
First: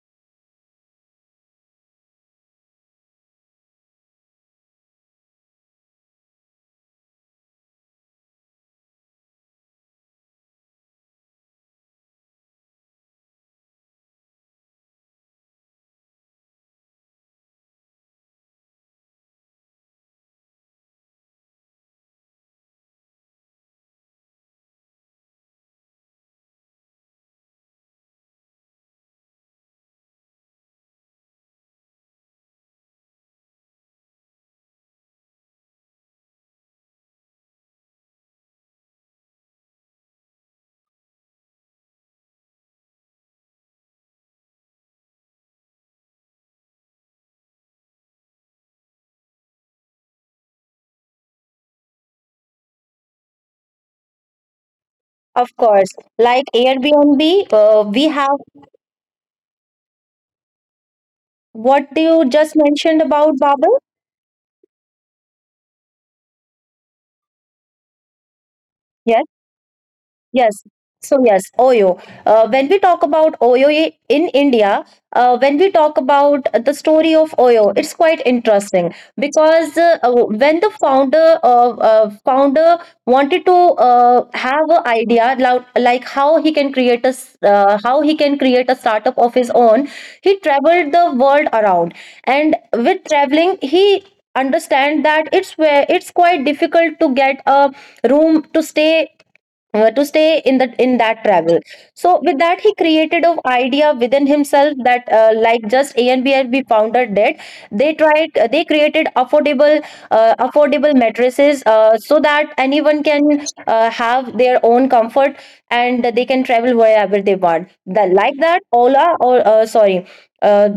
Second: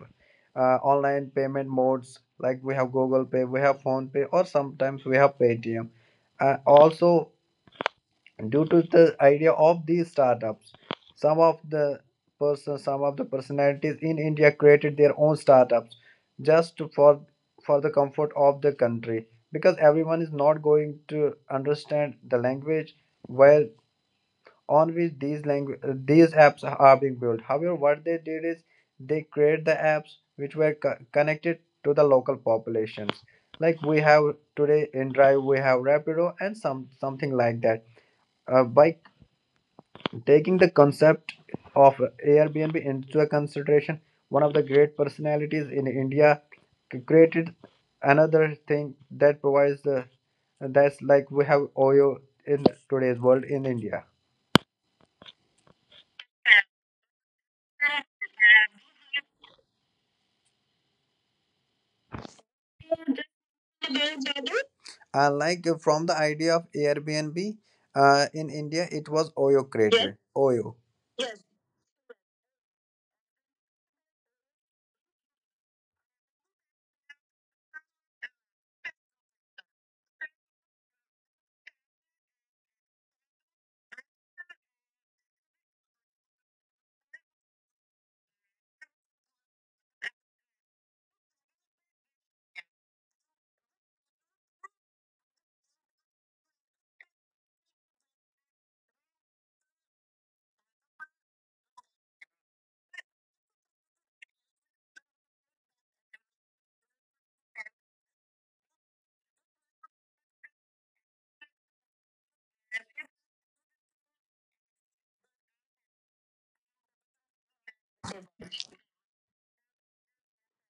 S2: online payment modes. Like we have Google Pay, we have Phone Pay, or sometimes we have Paytm. Also, due to the idea of these startups, some of the some of the personalities in India created their own startups just for the comfort of the country, because everyone is not going to understand the language where on which these language these apps are being built. However, what they did is they create the apps which were connected to the local populations. Like we have today in drive, we have Rapido and some something like that. By Taking the concept of Airbnb into consideration, one of the great personalities in India created another thing that provides the, that's like we have Oyo in today's world in India.
S1: Of course, like Airbnb, we have what you just mentioned about Baba.
S2: Like from the idea of Airbnb in India, it
S1: Yes.
S2: was Oyo created.
S1: Yes.
S2: Oyo.
S1: So yes, Oyo. When we talk about Oyo in India, when we talk about the story of Oyo, it's quite interesting because when the founder of founder wanted to have an idea like how he can create how he can create a startup of his own. He traveled the world around, and with traveling, he understand that it's quite difficult to get a room to stay, to stay in that travel. So with that, he created an idea within himself that, like just Airbnb founder did. They created affordable, mattresses, so that anyone can have their own comfort, and they can travel wherever they want like that Ola, or sorry. Uh,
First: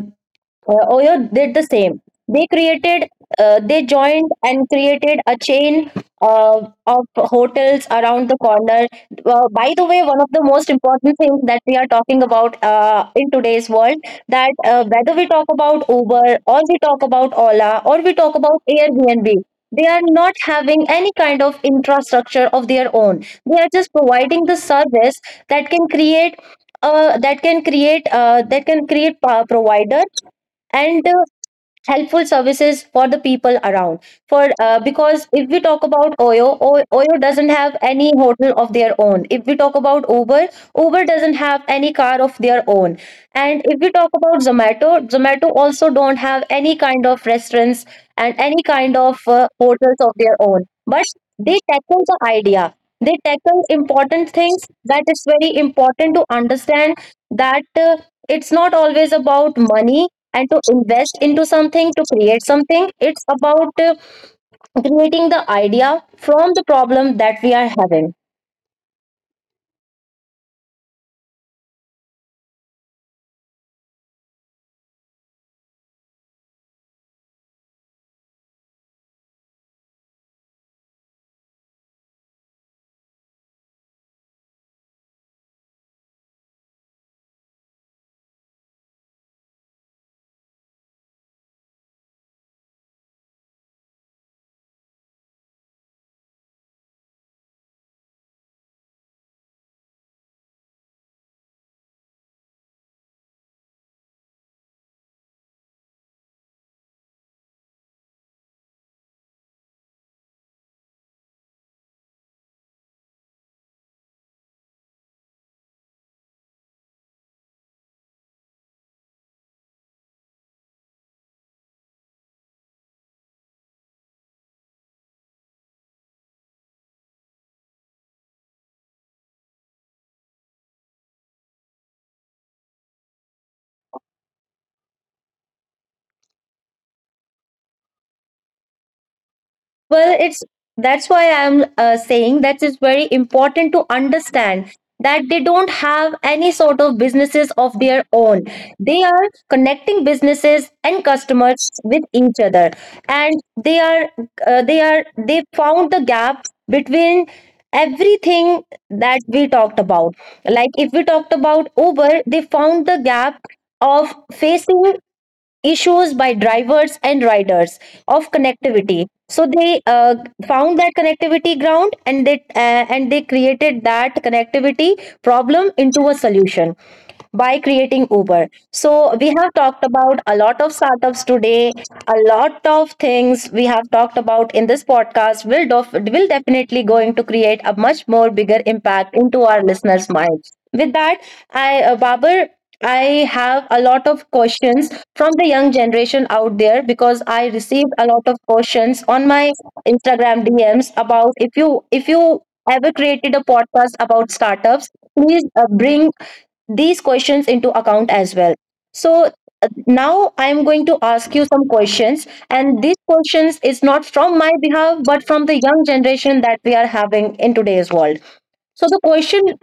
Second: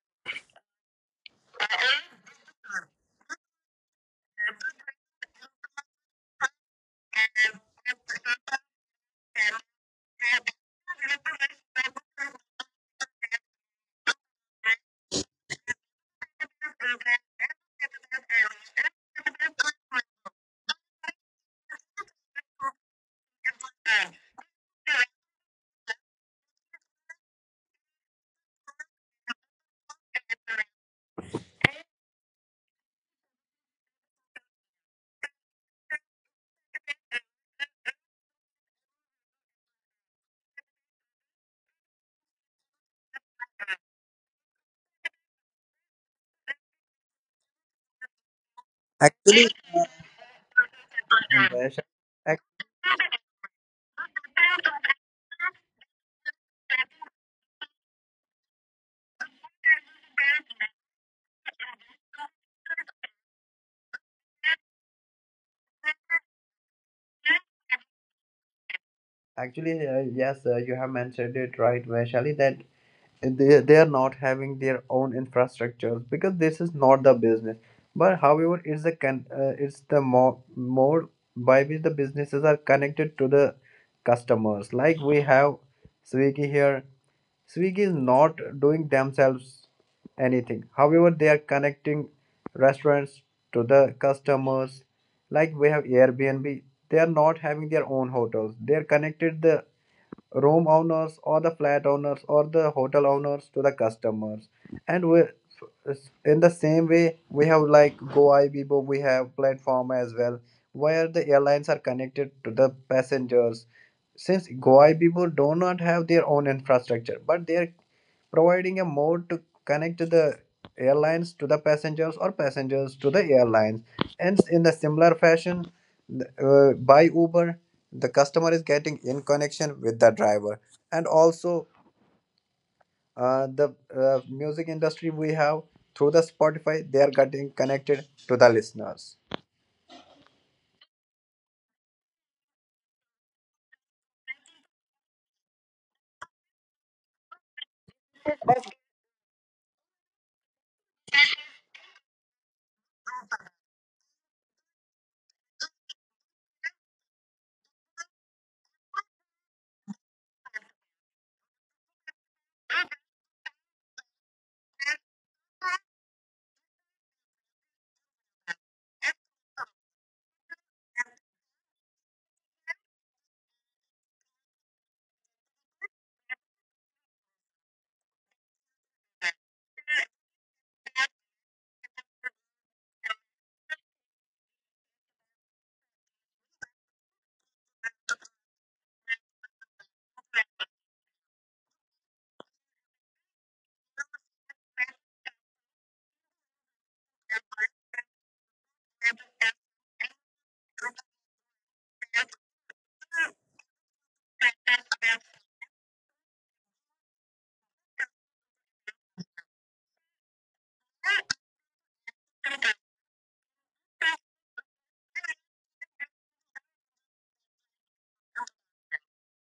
S1: Oyo did the same. They created, they joined and created a chain of hotels around the corner. By the way, one of the most important things that we are talking about in today's world, that whether we talk about Uber, or we talk about Ola, or we talk about Airbnb. They are not having any kind of infrastructure of their own. They are just providing the service that can create, that can create, provider and, helpful services for the people around. For Because if we talk about Oyo, Oyo doesn't have any hotel of their own. If we talk about Uber, Uber doesn't have any car of their own. And if we talk about Zomato, Zomato also don't have any kind of restaurants and any kind of
S2: Actually,
S1: hotels of their own, but they
S2: yes.
S1: tackle the
S2: Ac-
S1: idea. They tackle important things, that it's very important to understand that, it's not always about money and to invest into something to create something. It's about, creating the idea from the problem that we are having.
S2: actually, yes, you have mentioned it right, Vaishali, that they are not having their own infrastructures because this is not the business. But however, it's the it's the mode by which the businesses are connected to the customers. Like we have Swiggy here. Swiggy is not doing themselves anything, however they are connecting restaurants to the customers. Like we have Airbnb, they are not having their own hotels, they are connected the room owners or the flat owners or the hotel owners to the customers. And we, in the same way, we have like Go Ibibo, we have platform as well where the airlines are connected to the passengers, since Go Ibibo do not have their own infrastructure but their providing a mode to connect the airlines to the passengers or passengers to the airlines. And in the similar fashion, by Uber, the customer is getting in connection with the driver. And also, the music industry we have, through the Spotify, they are getting connected to the listeners.
S1: Well, it's that's why I'm, saying that it's very important to understand that they don't have any sort of businesses of their own. They are connecting businesses and customers with each other, and they found the gap between everything that we talked about. Like if we talked about Uber, they found the gap of facing issues by drivers and riders of connectivity, so they found that connectivity ground, and they created that connectivity problem into a solution by creating Uber. So we have talked about a lot of startups today, a lot of things we have talked about in this podcast will will definitely going to create a much more bigger impact into our listeners' minds. With that, I Babar, I have a lot of questions from the young generation out there, because I received a lot of questions on my Instagram DMs about, if you ever created a podcast about startups, please bring these questions into account as well. Now I am going to ask you some questions, and these questions is not from my behalf but from the young generation that we are having in today's world. so the question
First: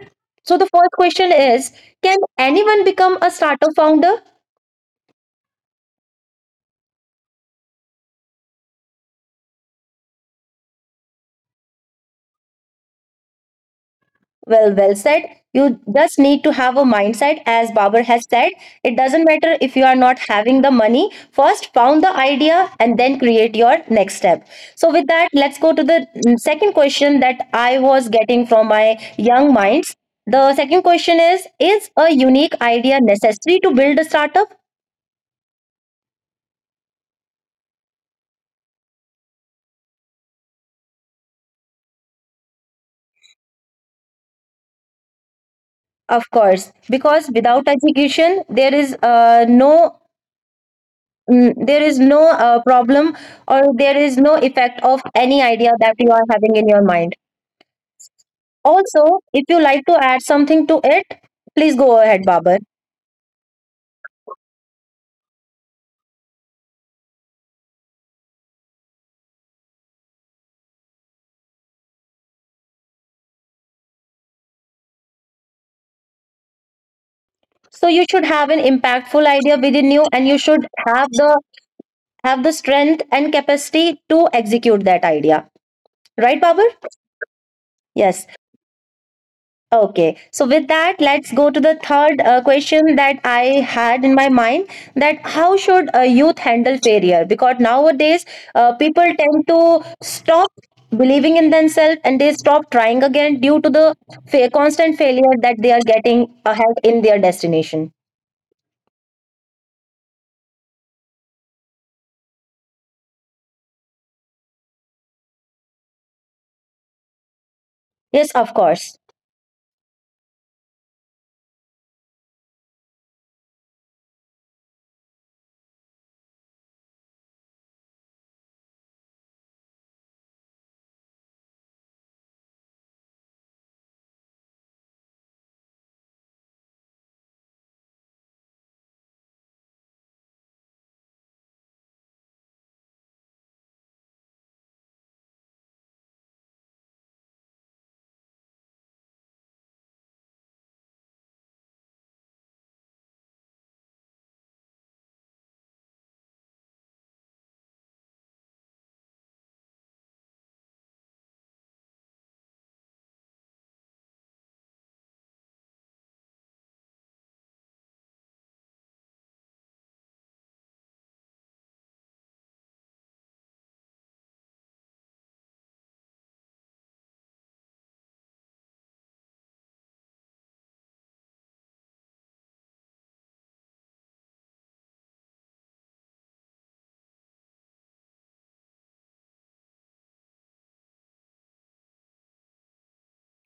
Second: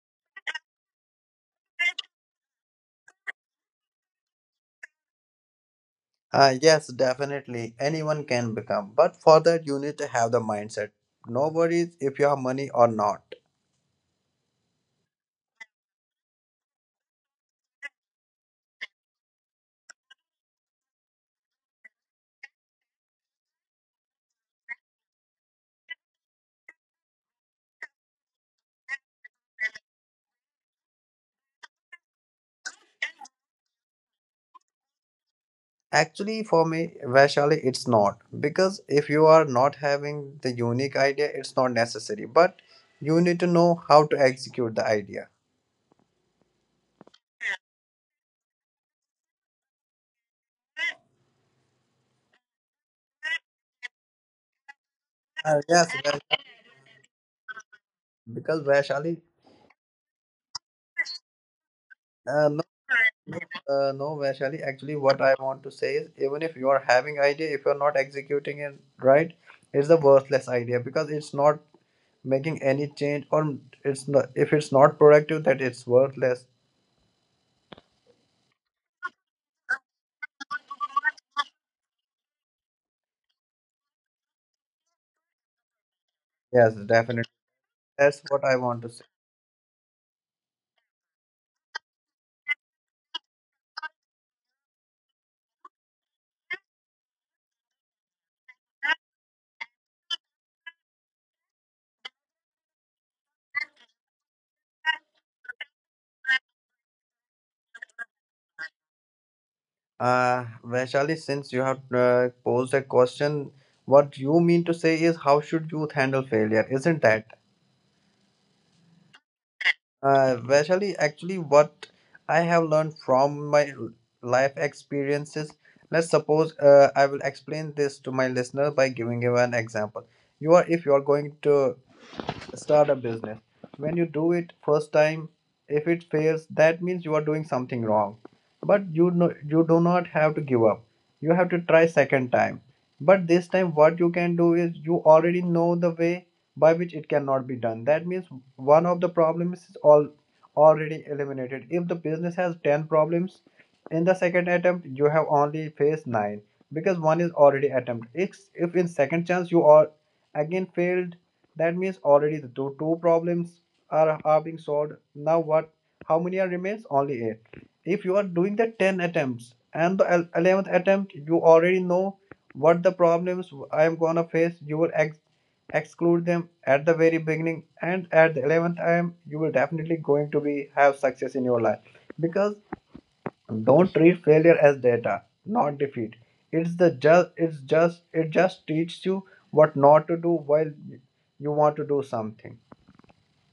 S1: so the first question is, can anyone become a startup founder?
S2: Yes, definitely. Anyone can become. But for that, you need to have the mindset. No worries if you have money or not.
S1: Well, well said. You just need to have a mindset, as Babar has said. It doesn't matter if you are not having the money. First, found the idea, and then create your next step. So, with that, let's go to the second question that I was getting from my young minds. The second question is a unique idea necessary to build a startup?
S2: Actually, for me, Vaishali, it's not. Because if you are not having the unique idea, it's not necessary. But you need to know how to execute the idea.
S1: Of course, because without education, there is no, problem, or there is no effect of any idea
S2: Yes,
S1: that you
S2: Vaishali,
S1: are having in your mind.
S2: because Vaishali.
S1: Also, if you like to add something to it, please go ahead,
S2: Uh, no,
S1: Babar.
S2: uh, no, Vaishali. Actually, what I want to say is, even if you are having idea, if you are not executing it right, it's a worthless idea because it's not making any change, or it's not if it's not productive, that it's worthless.
S1: So you should have an impactful idea within you, and you should have the strength and capacity to execute that idea, right, Babar?
S2: Yes, definitely. That's
S1: Yes.
S2: what I want to say.
S1: Okay, so with that, let's go to the third question that I had in my mind, that how should a youth handle failure? Because nowadays, people tend to stop believing in themselves, and they stop trying again due to the constant failure that they are getting ahead in their destination.
S2: Vaishali, since you have posed a question, what you mean to say is, how should youth handle failure? Isn't that?
S1: Yes, of course.
S2: Vaishali, actually, what I have learned from my life experiences, let's suppose I will explain this to my listener by giving you an example. If you are going to start a business, when you do it first time, if it fails, that means you are doing something wrong. But you know, you do not have to give up. You have to try second time. But this time, what you can do is you already know the way by which it cannot be done. That means one of the problems is all already eliminated. If the business has 10 problems, in the second attempt you have only faced 9 because one is already attempted. If in second chance you are again failed, that means already the two problems are being solved. Now what? How many are remains? Only 8. If you are doing the 10 attempts and the 11th attempt you already know what the problems I am gonna face, you will exclude them at the very beginning, and at the 11th time, you will definitely going to be have success in your life. Because don't treat failure as data, not defeat. It's the just it's just it just teaches you what not to do while you want to do something.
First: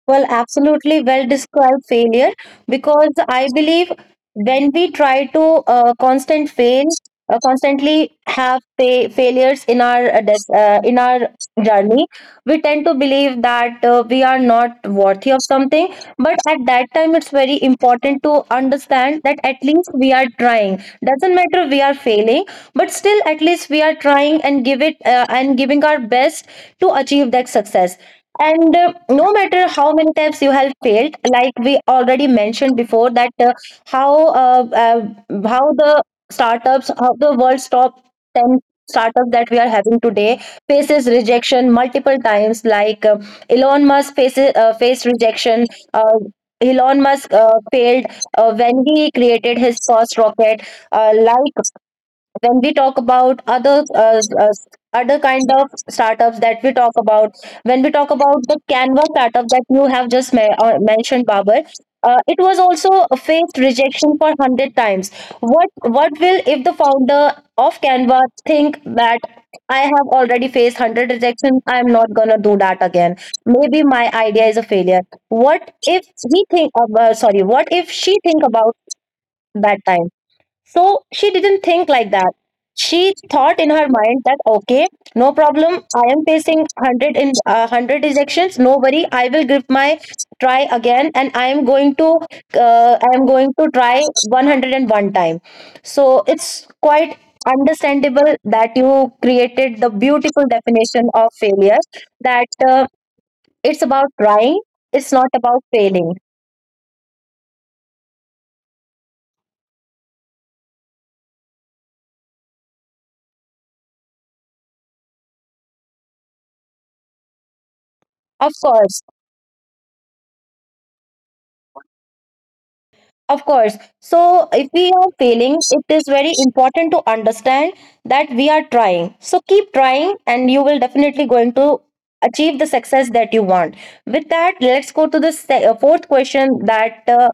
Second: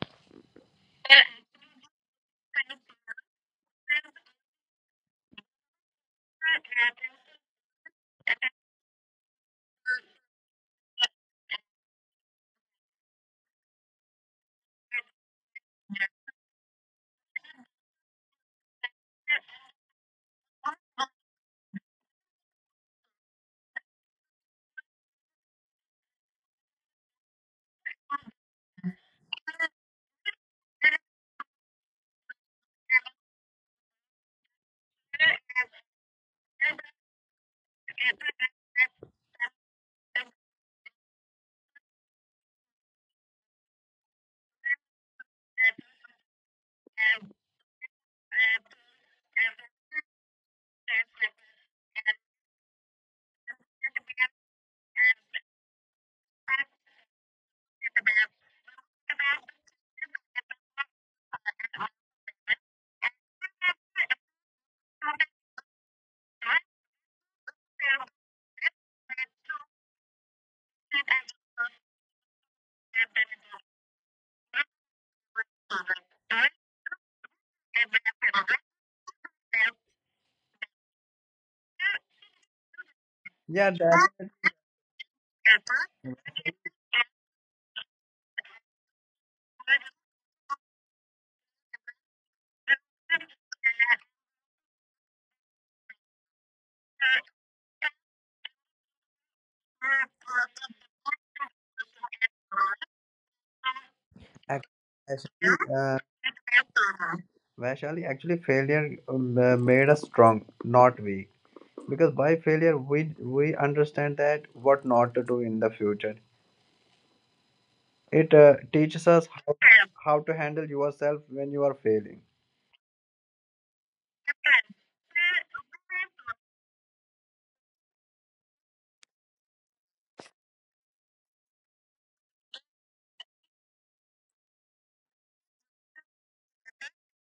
S1: Well, absolutely well described failure, because I believe when we try to, uh, constant fail, constantly have failures in our journey, we tend to believe that, we are not worthy of something. But at that time, it's very important to understand that at least we are trying. Doesn't matter we are failing, but still at least we are trying and give it and giving our best to achieve that success. And, no matter how many times you have failed, like we already mentioned before, that, how uh, uh, how how the world's top 10 startups that we are having today faces rejection multiple times. Like, Elon Musk faces faced rejection. Uh, Elon Musk failed when he created his first rocket. Like, when we talk about other, uh, other kind of startups that we talk about, when we talk about the Canva startup that you have just mentioned, Babar, it was also faced rejection for 100 times. What will if the founder of Canva think that, I have already faced 100 rejection, I'm not going to do that again, maybe my idea is a failure? What if he think, sorry, what if she think about that? So she didn't think like that. She thought in
S2: Yeah,
S1: her
S2: that's
S1: mind that, okay, no problem. I am facing one hundred in, 100 rejections. No worry, I will give my try again, and I am going to try 101 time. So it's quite understandable that you created the beautiful definition of failure, that, it's about trying.
S2: Ac-
S1: It's not about
S2: Actually,
S1: failing.
S2: Vaishali, actually, failure made us strong, not weak. Because by failure, we understand that what not to do in the future. It
S1: Of course.
S2: teaches us how to handle yourself when you are failing.
S1: Of course. So, if we are failing, it is very important to understand that we are trying. So, keep trying, and you will definitely going to achieve the success that you want. With that, let's go to the fourth question that,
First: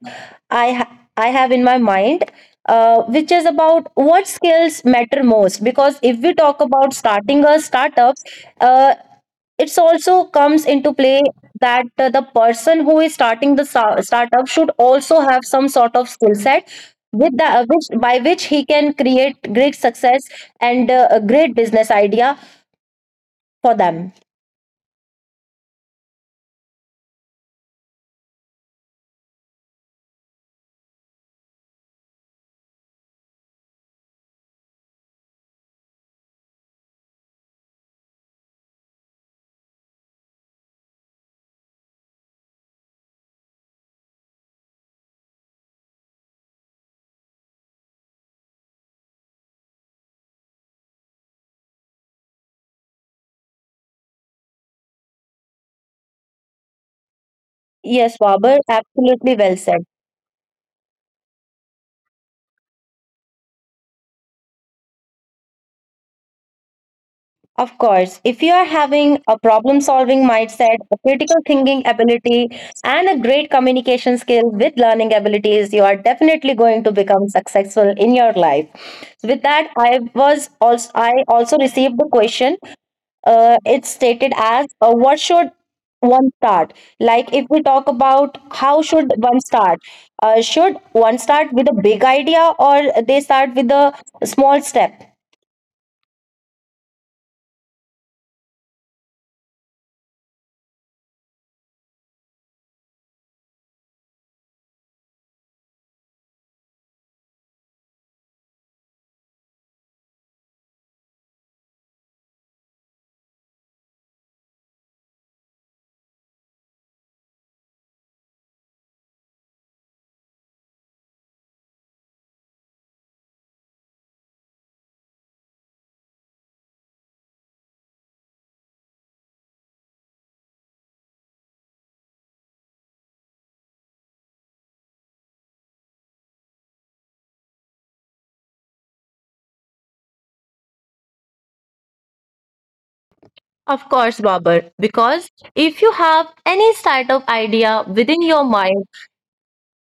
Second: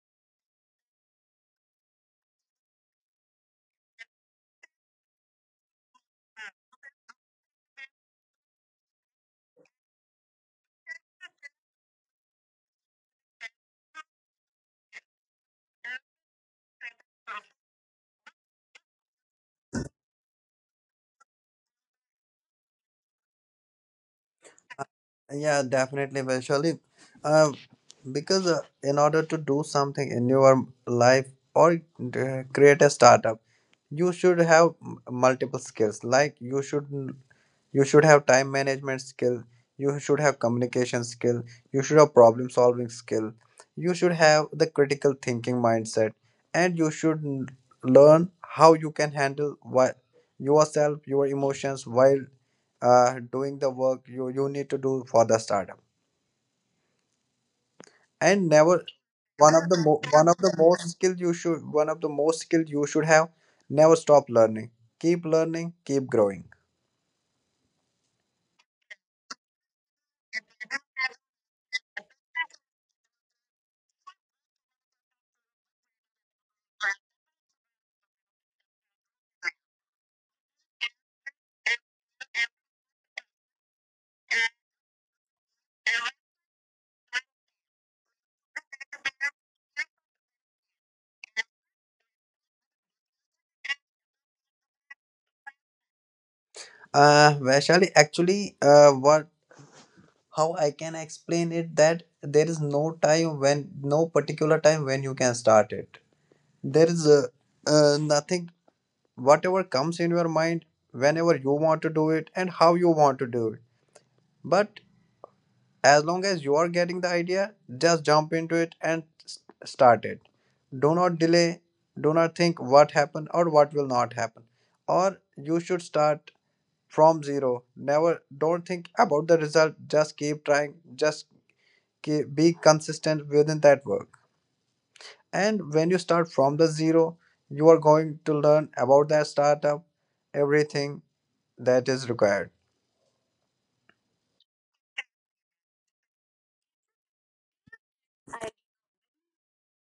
S1: I ha- I have in my mind, which is about what skills matter most. Because if we talk about starting a startup, uh, it's also comes into play that, the person who is starting the startup should also have some sort of skill set with the which, by which he can create great success and, a great business idea for them.
S2: Yeah, definitely, Vaishali. Uh, because in order to do something in your life or create a startup, you should have multiple skills. Like you should have time management skill. You should have communication skill. You should have problem solving skill. You should have the critical thinking mindset, and you should learn how you can handle what yourself, your emotions while doing the work you need to do for the startup.
S1: Yes,
S2: And
S1: Babar,
S2: never,
S1: absolutely
S2: one
S1: well
S2: of the
S1: said.
S2: mo- one of the most skill you should one of the most skill you should have, never stop learning. Keep learning, keep growing.
S1: Of course, if you are having a problem solving mindset, a critical thinking ability, and a great communication skill with learning abilities, you are definitely going to become successful in your life. So with that, I also received the question. It's stated as, what should one start? Like if we talk about how should one start? Should one start with a big idea, or they start with a small step?
S2: Uh, Vaishali, actually, what, how I can explain it, that there is no time, when no particular time when you can start it. There is nothing. Whatever comes in your mind, whenever you want to do it and how you want to do. But as long as you are getting the idea, just jump into it and start it. Do not delay, do not think what happened or what will not happen. Or you should start from zero. Never don't think about the result, just keep trying, just keep, be consistent within that work. And when you start from the zero, you are going to learn about that startup, everything that is required.
S1: Of course, Babar, because if you have any startup idea within your mind,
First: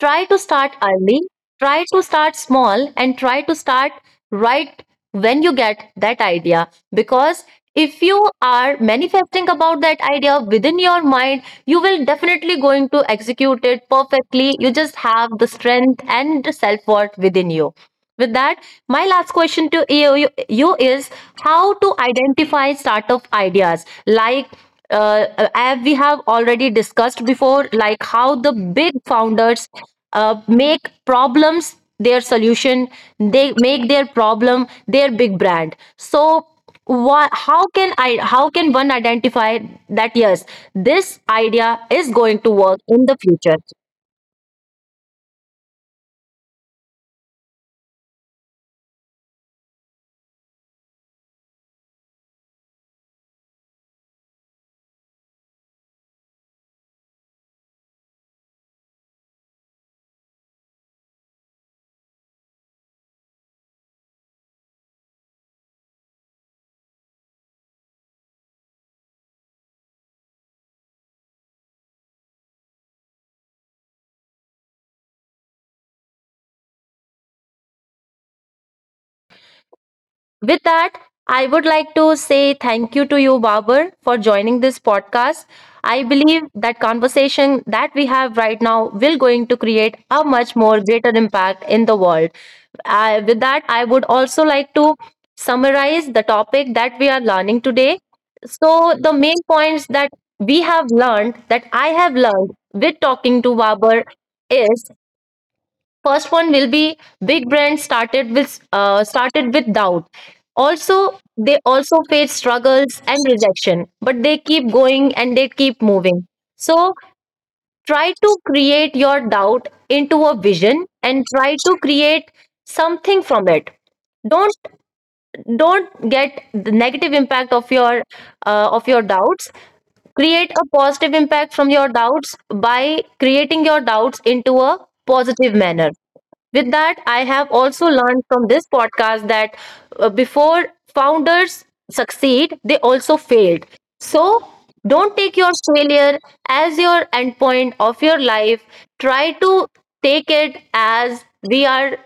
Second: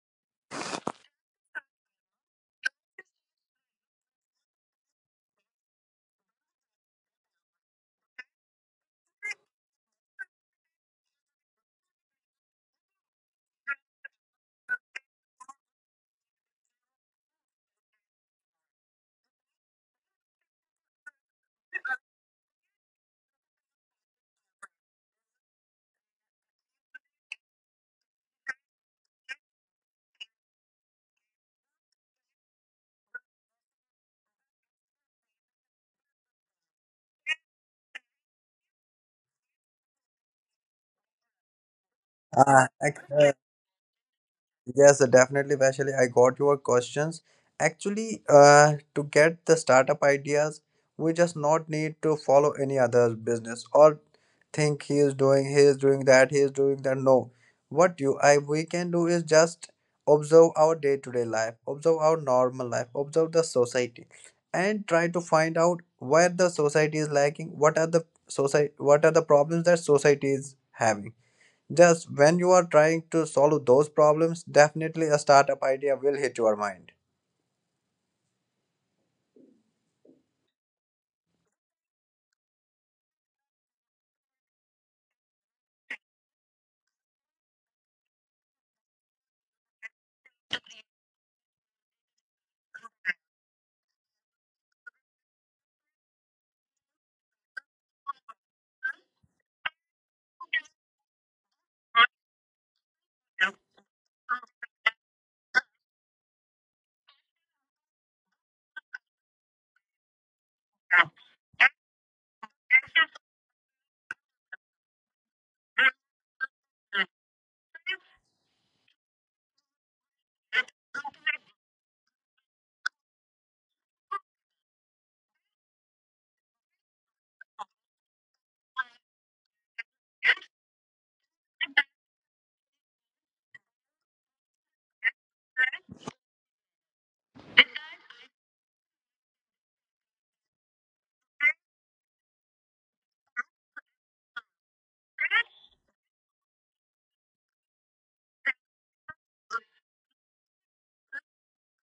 S1: try to start early, try to start small, and try to start right when you get that idea. Because if you are manifesting about that idea within your mind, you will definitely going to execute it perfectly. You just have the strength and the self-worth within you. With that, my last question to you is, how to identify startup ideas. Like, uh, as we have already discussed before, like how the big founders make problems their solution, they make their problem their big brand. So, how can I? How can one identify that, yes, this idea is going to
S2: Ah,
S1: work in the
S2: ex-
S1: future?
S2: Yes, definitely, Vaishali. I got your questions. Actually, to get the startup ideas, we just not need to follow any other business or think he is doing that, he is doing that. No, what you I we can do is just observe our day-to-day life, observe our normal life, observe the society, and try to find out where the society is lacking. What are the society? What are the problems that society is having? Just when you are trying to solve those problems, definitely a startup idea will hit your mind.
S1: With that, I would like to say thank you to you, Babar, for joining this podcast. I believe that conversation that we have right now will going to create a much more greater impact in the world. With that, I would also like to summarize the topic that we are learning today. So the main points that we have learned, that I have learned with talking to Babar, is, first one will be, big brands started with doubt. Also, they also face struggles and rejection, but they keep going and they keep moving. So try to create your doubt into a vision, and try to create something from it. Don't don't get the negative impact of your doubts. Create a positive impact from your doubts by creating your doubts into a positive manner. With that, I have also learned from this podcast that before founders succeed, they also failed. So don't take your failure as your endpoint of your life. Try to take it as we are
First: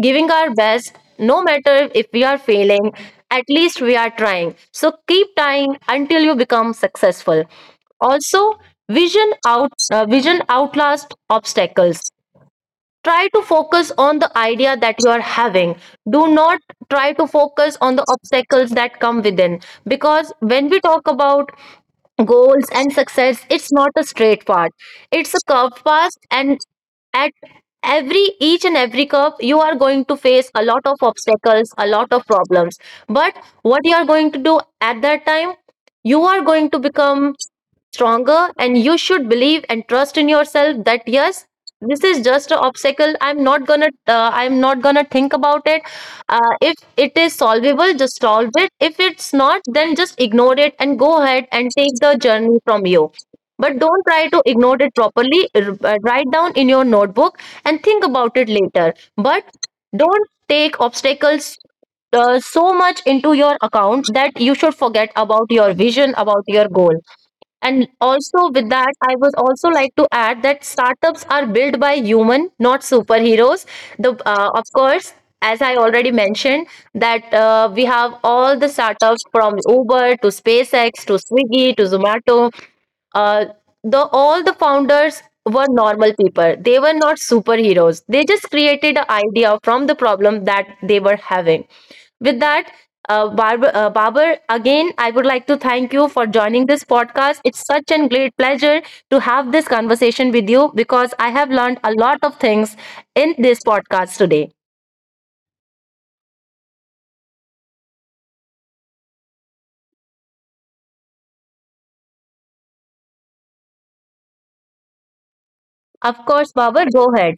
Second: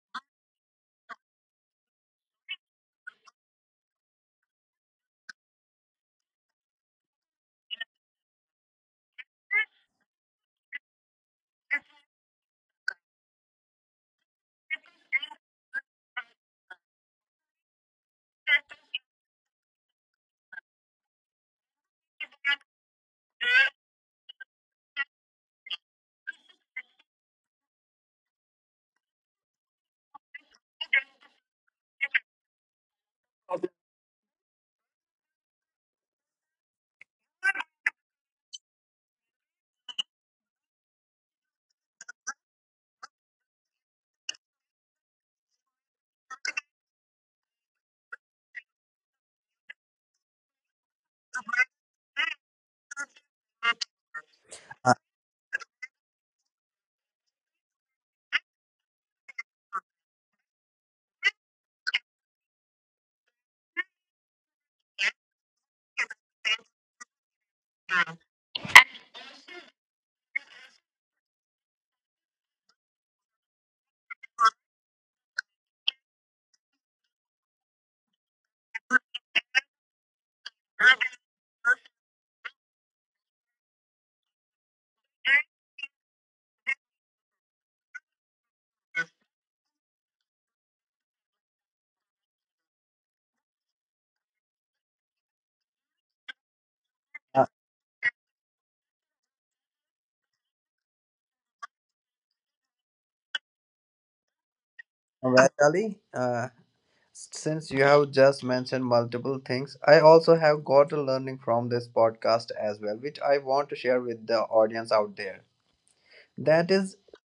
S1: giving our best. No matter if we are failing, at least we are trying. So keep trying until you become successful. Also, vision outlast obstacles. Try to focus on the idea that you are having. Do not try to focus on the obstacles that come within, because when we talk about goals and success, it's not a straight path, it's a curved path, and at every each and every curve you are going to face a lot of obstacles, a lot of problems. But what you are going to do at that time, you are going to become stronger, and you should believe and trust in yourself that yes, this is just an obstacle. I'm not gonna I'm not gonna think about it. Uh, if it is solvable, just solve it. If it's not, then just ignore it and go ahead and take the journey from you. But don't try to ignore it properly. Write down in your notebook and think about it later. But don't take obstacles so much into your account that you should forget about your vision, about your goal. And also with that, I would also like to add that startups are built by human, not superheroes. The Of course, as I already mentioned, that we have all the startups from Uber to SpaceX to Swiggy
S2: Uh,
S1: to Zomato. Uh, the all the founders were normal people. They were not superheroes. They just created an idea from the problem that they were having. With that, Barber, again, I would like to thank you for joining this podcast. It's such a great pleasure to have this conversation with you because I have learned a lot of things in this podcast today.
S2: Well, Ali, since you have just mentioned multiple things, I also have got a learning from this podcast as well, which I want to share with the audience out there.
S1: Of course,
S2: That
S1: Barber,
S2: is,
S1: go ahead.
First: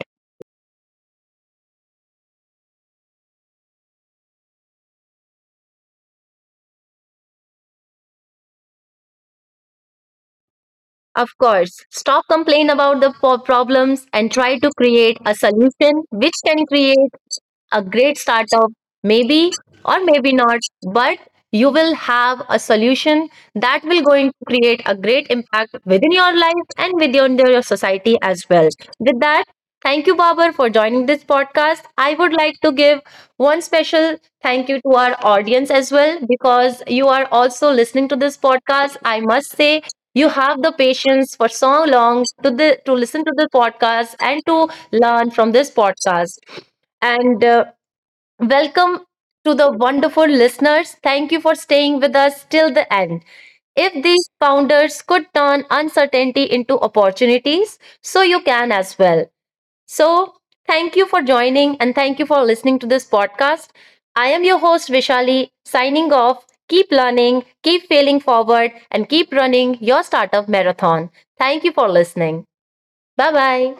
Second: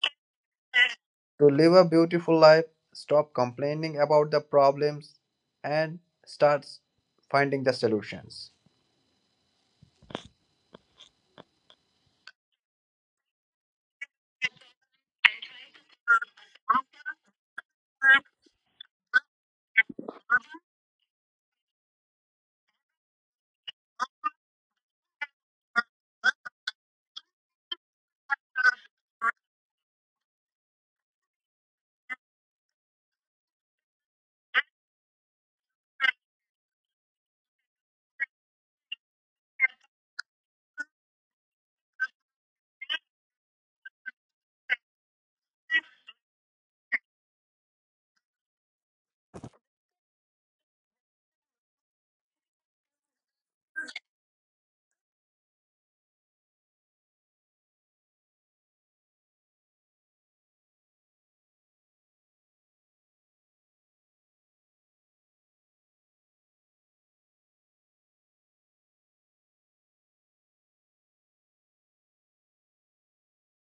S2: to live a beautiful life, stop complaining about the problems, and start finding the solutions.
S1: Of course, stop complaining about the problems and try to create a solution which can create a great startup, maybe or maybe not, but you will have a solution that will going to create a great impact within your life and within your society as well. With that, thank you, Babar, for joining this podcast. I would like to give one special thank you to our audience as well, because you are also listening to this podcast. I must say you have the patience for so long to the to listen to the podcast and to learn from this podcast. And welcome to the wonderful listeners. Thank you for staying with us till the end. If these founders could turn uncertainty into opportunities, so you can as well. So, thank you for joining and thank you for listening to this podcast. I am your host, Vishali, signing off. Keep learning, keep failing forward, and keep running your startup marathon. Thank you for listening. Bye bye.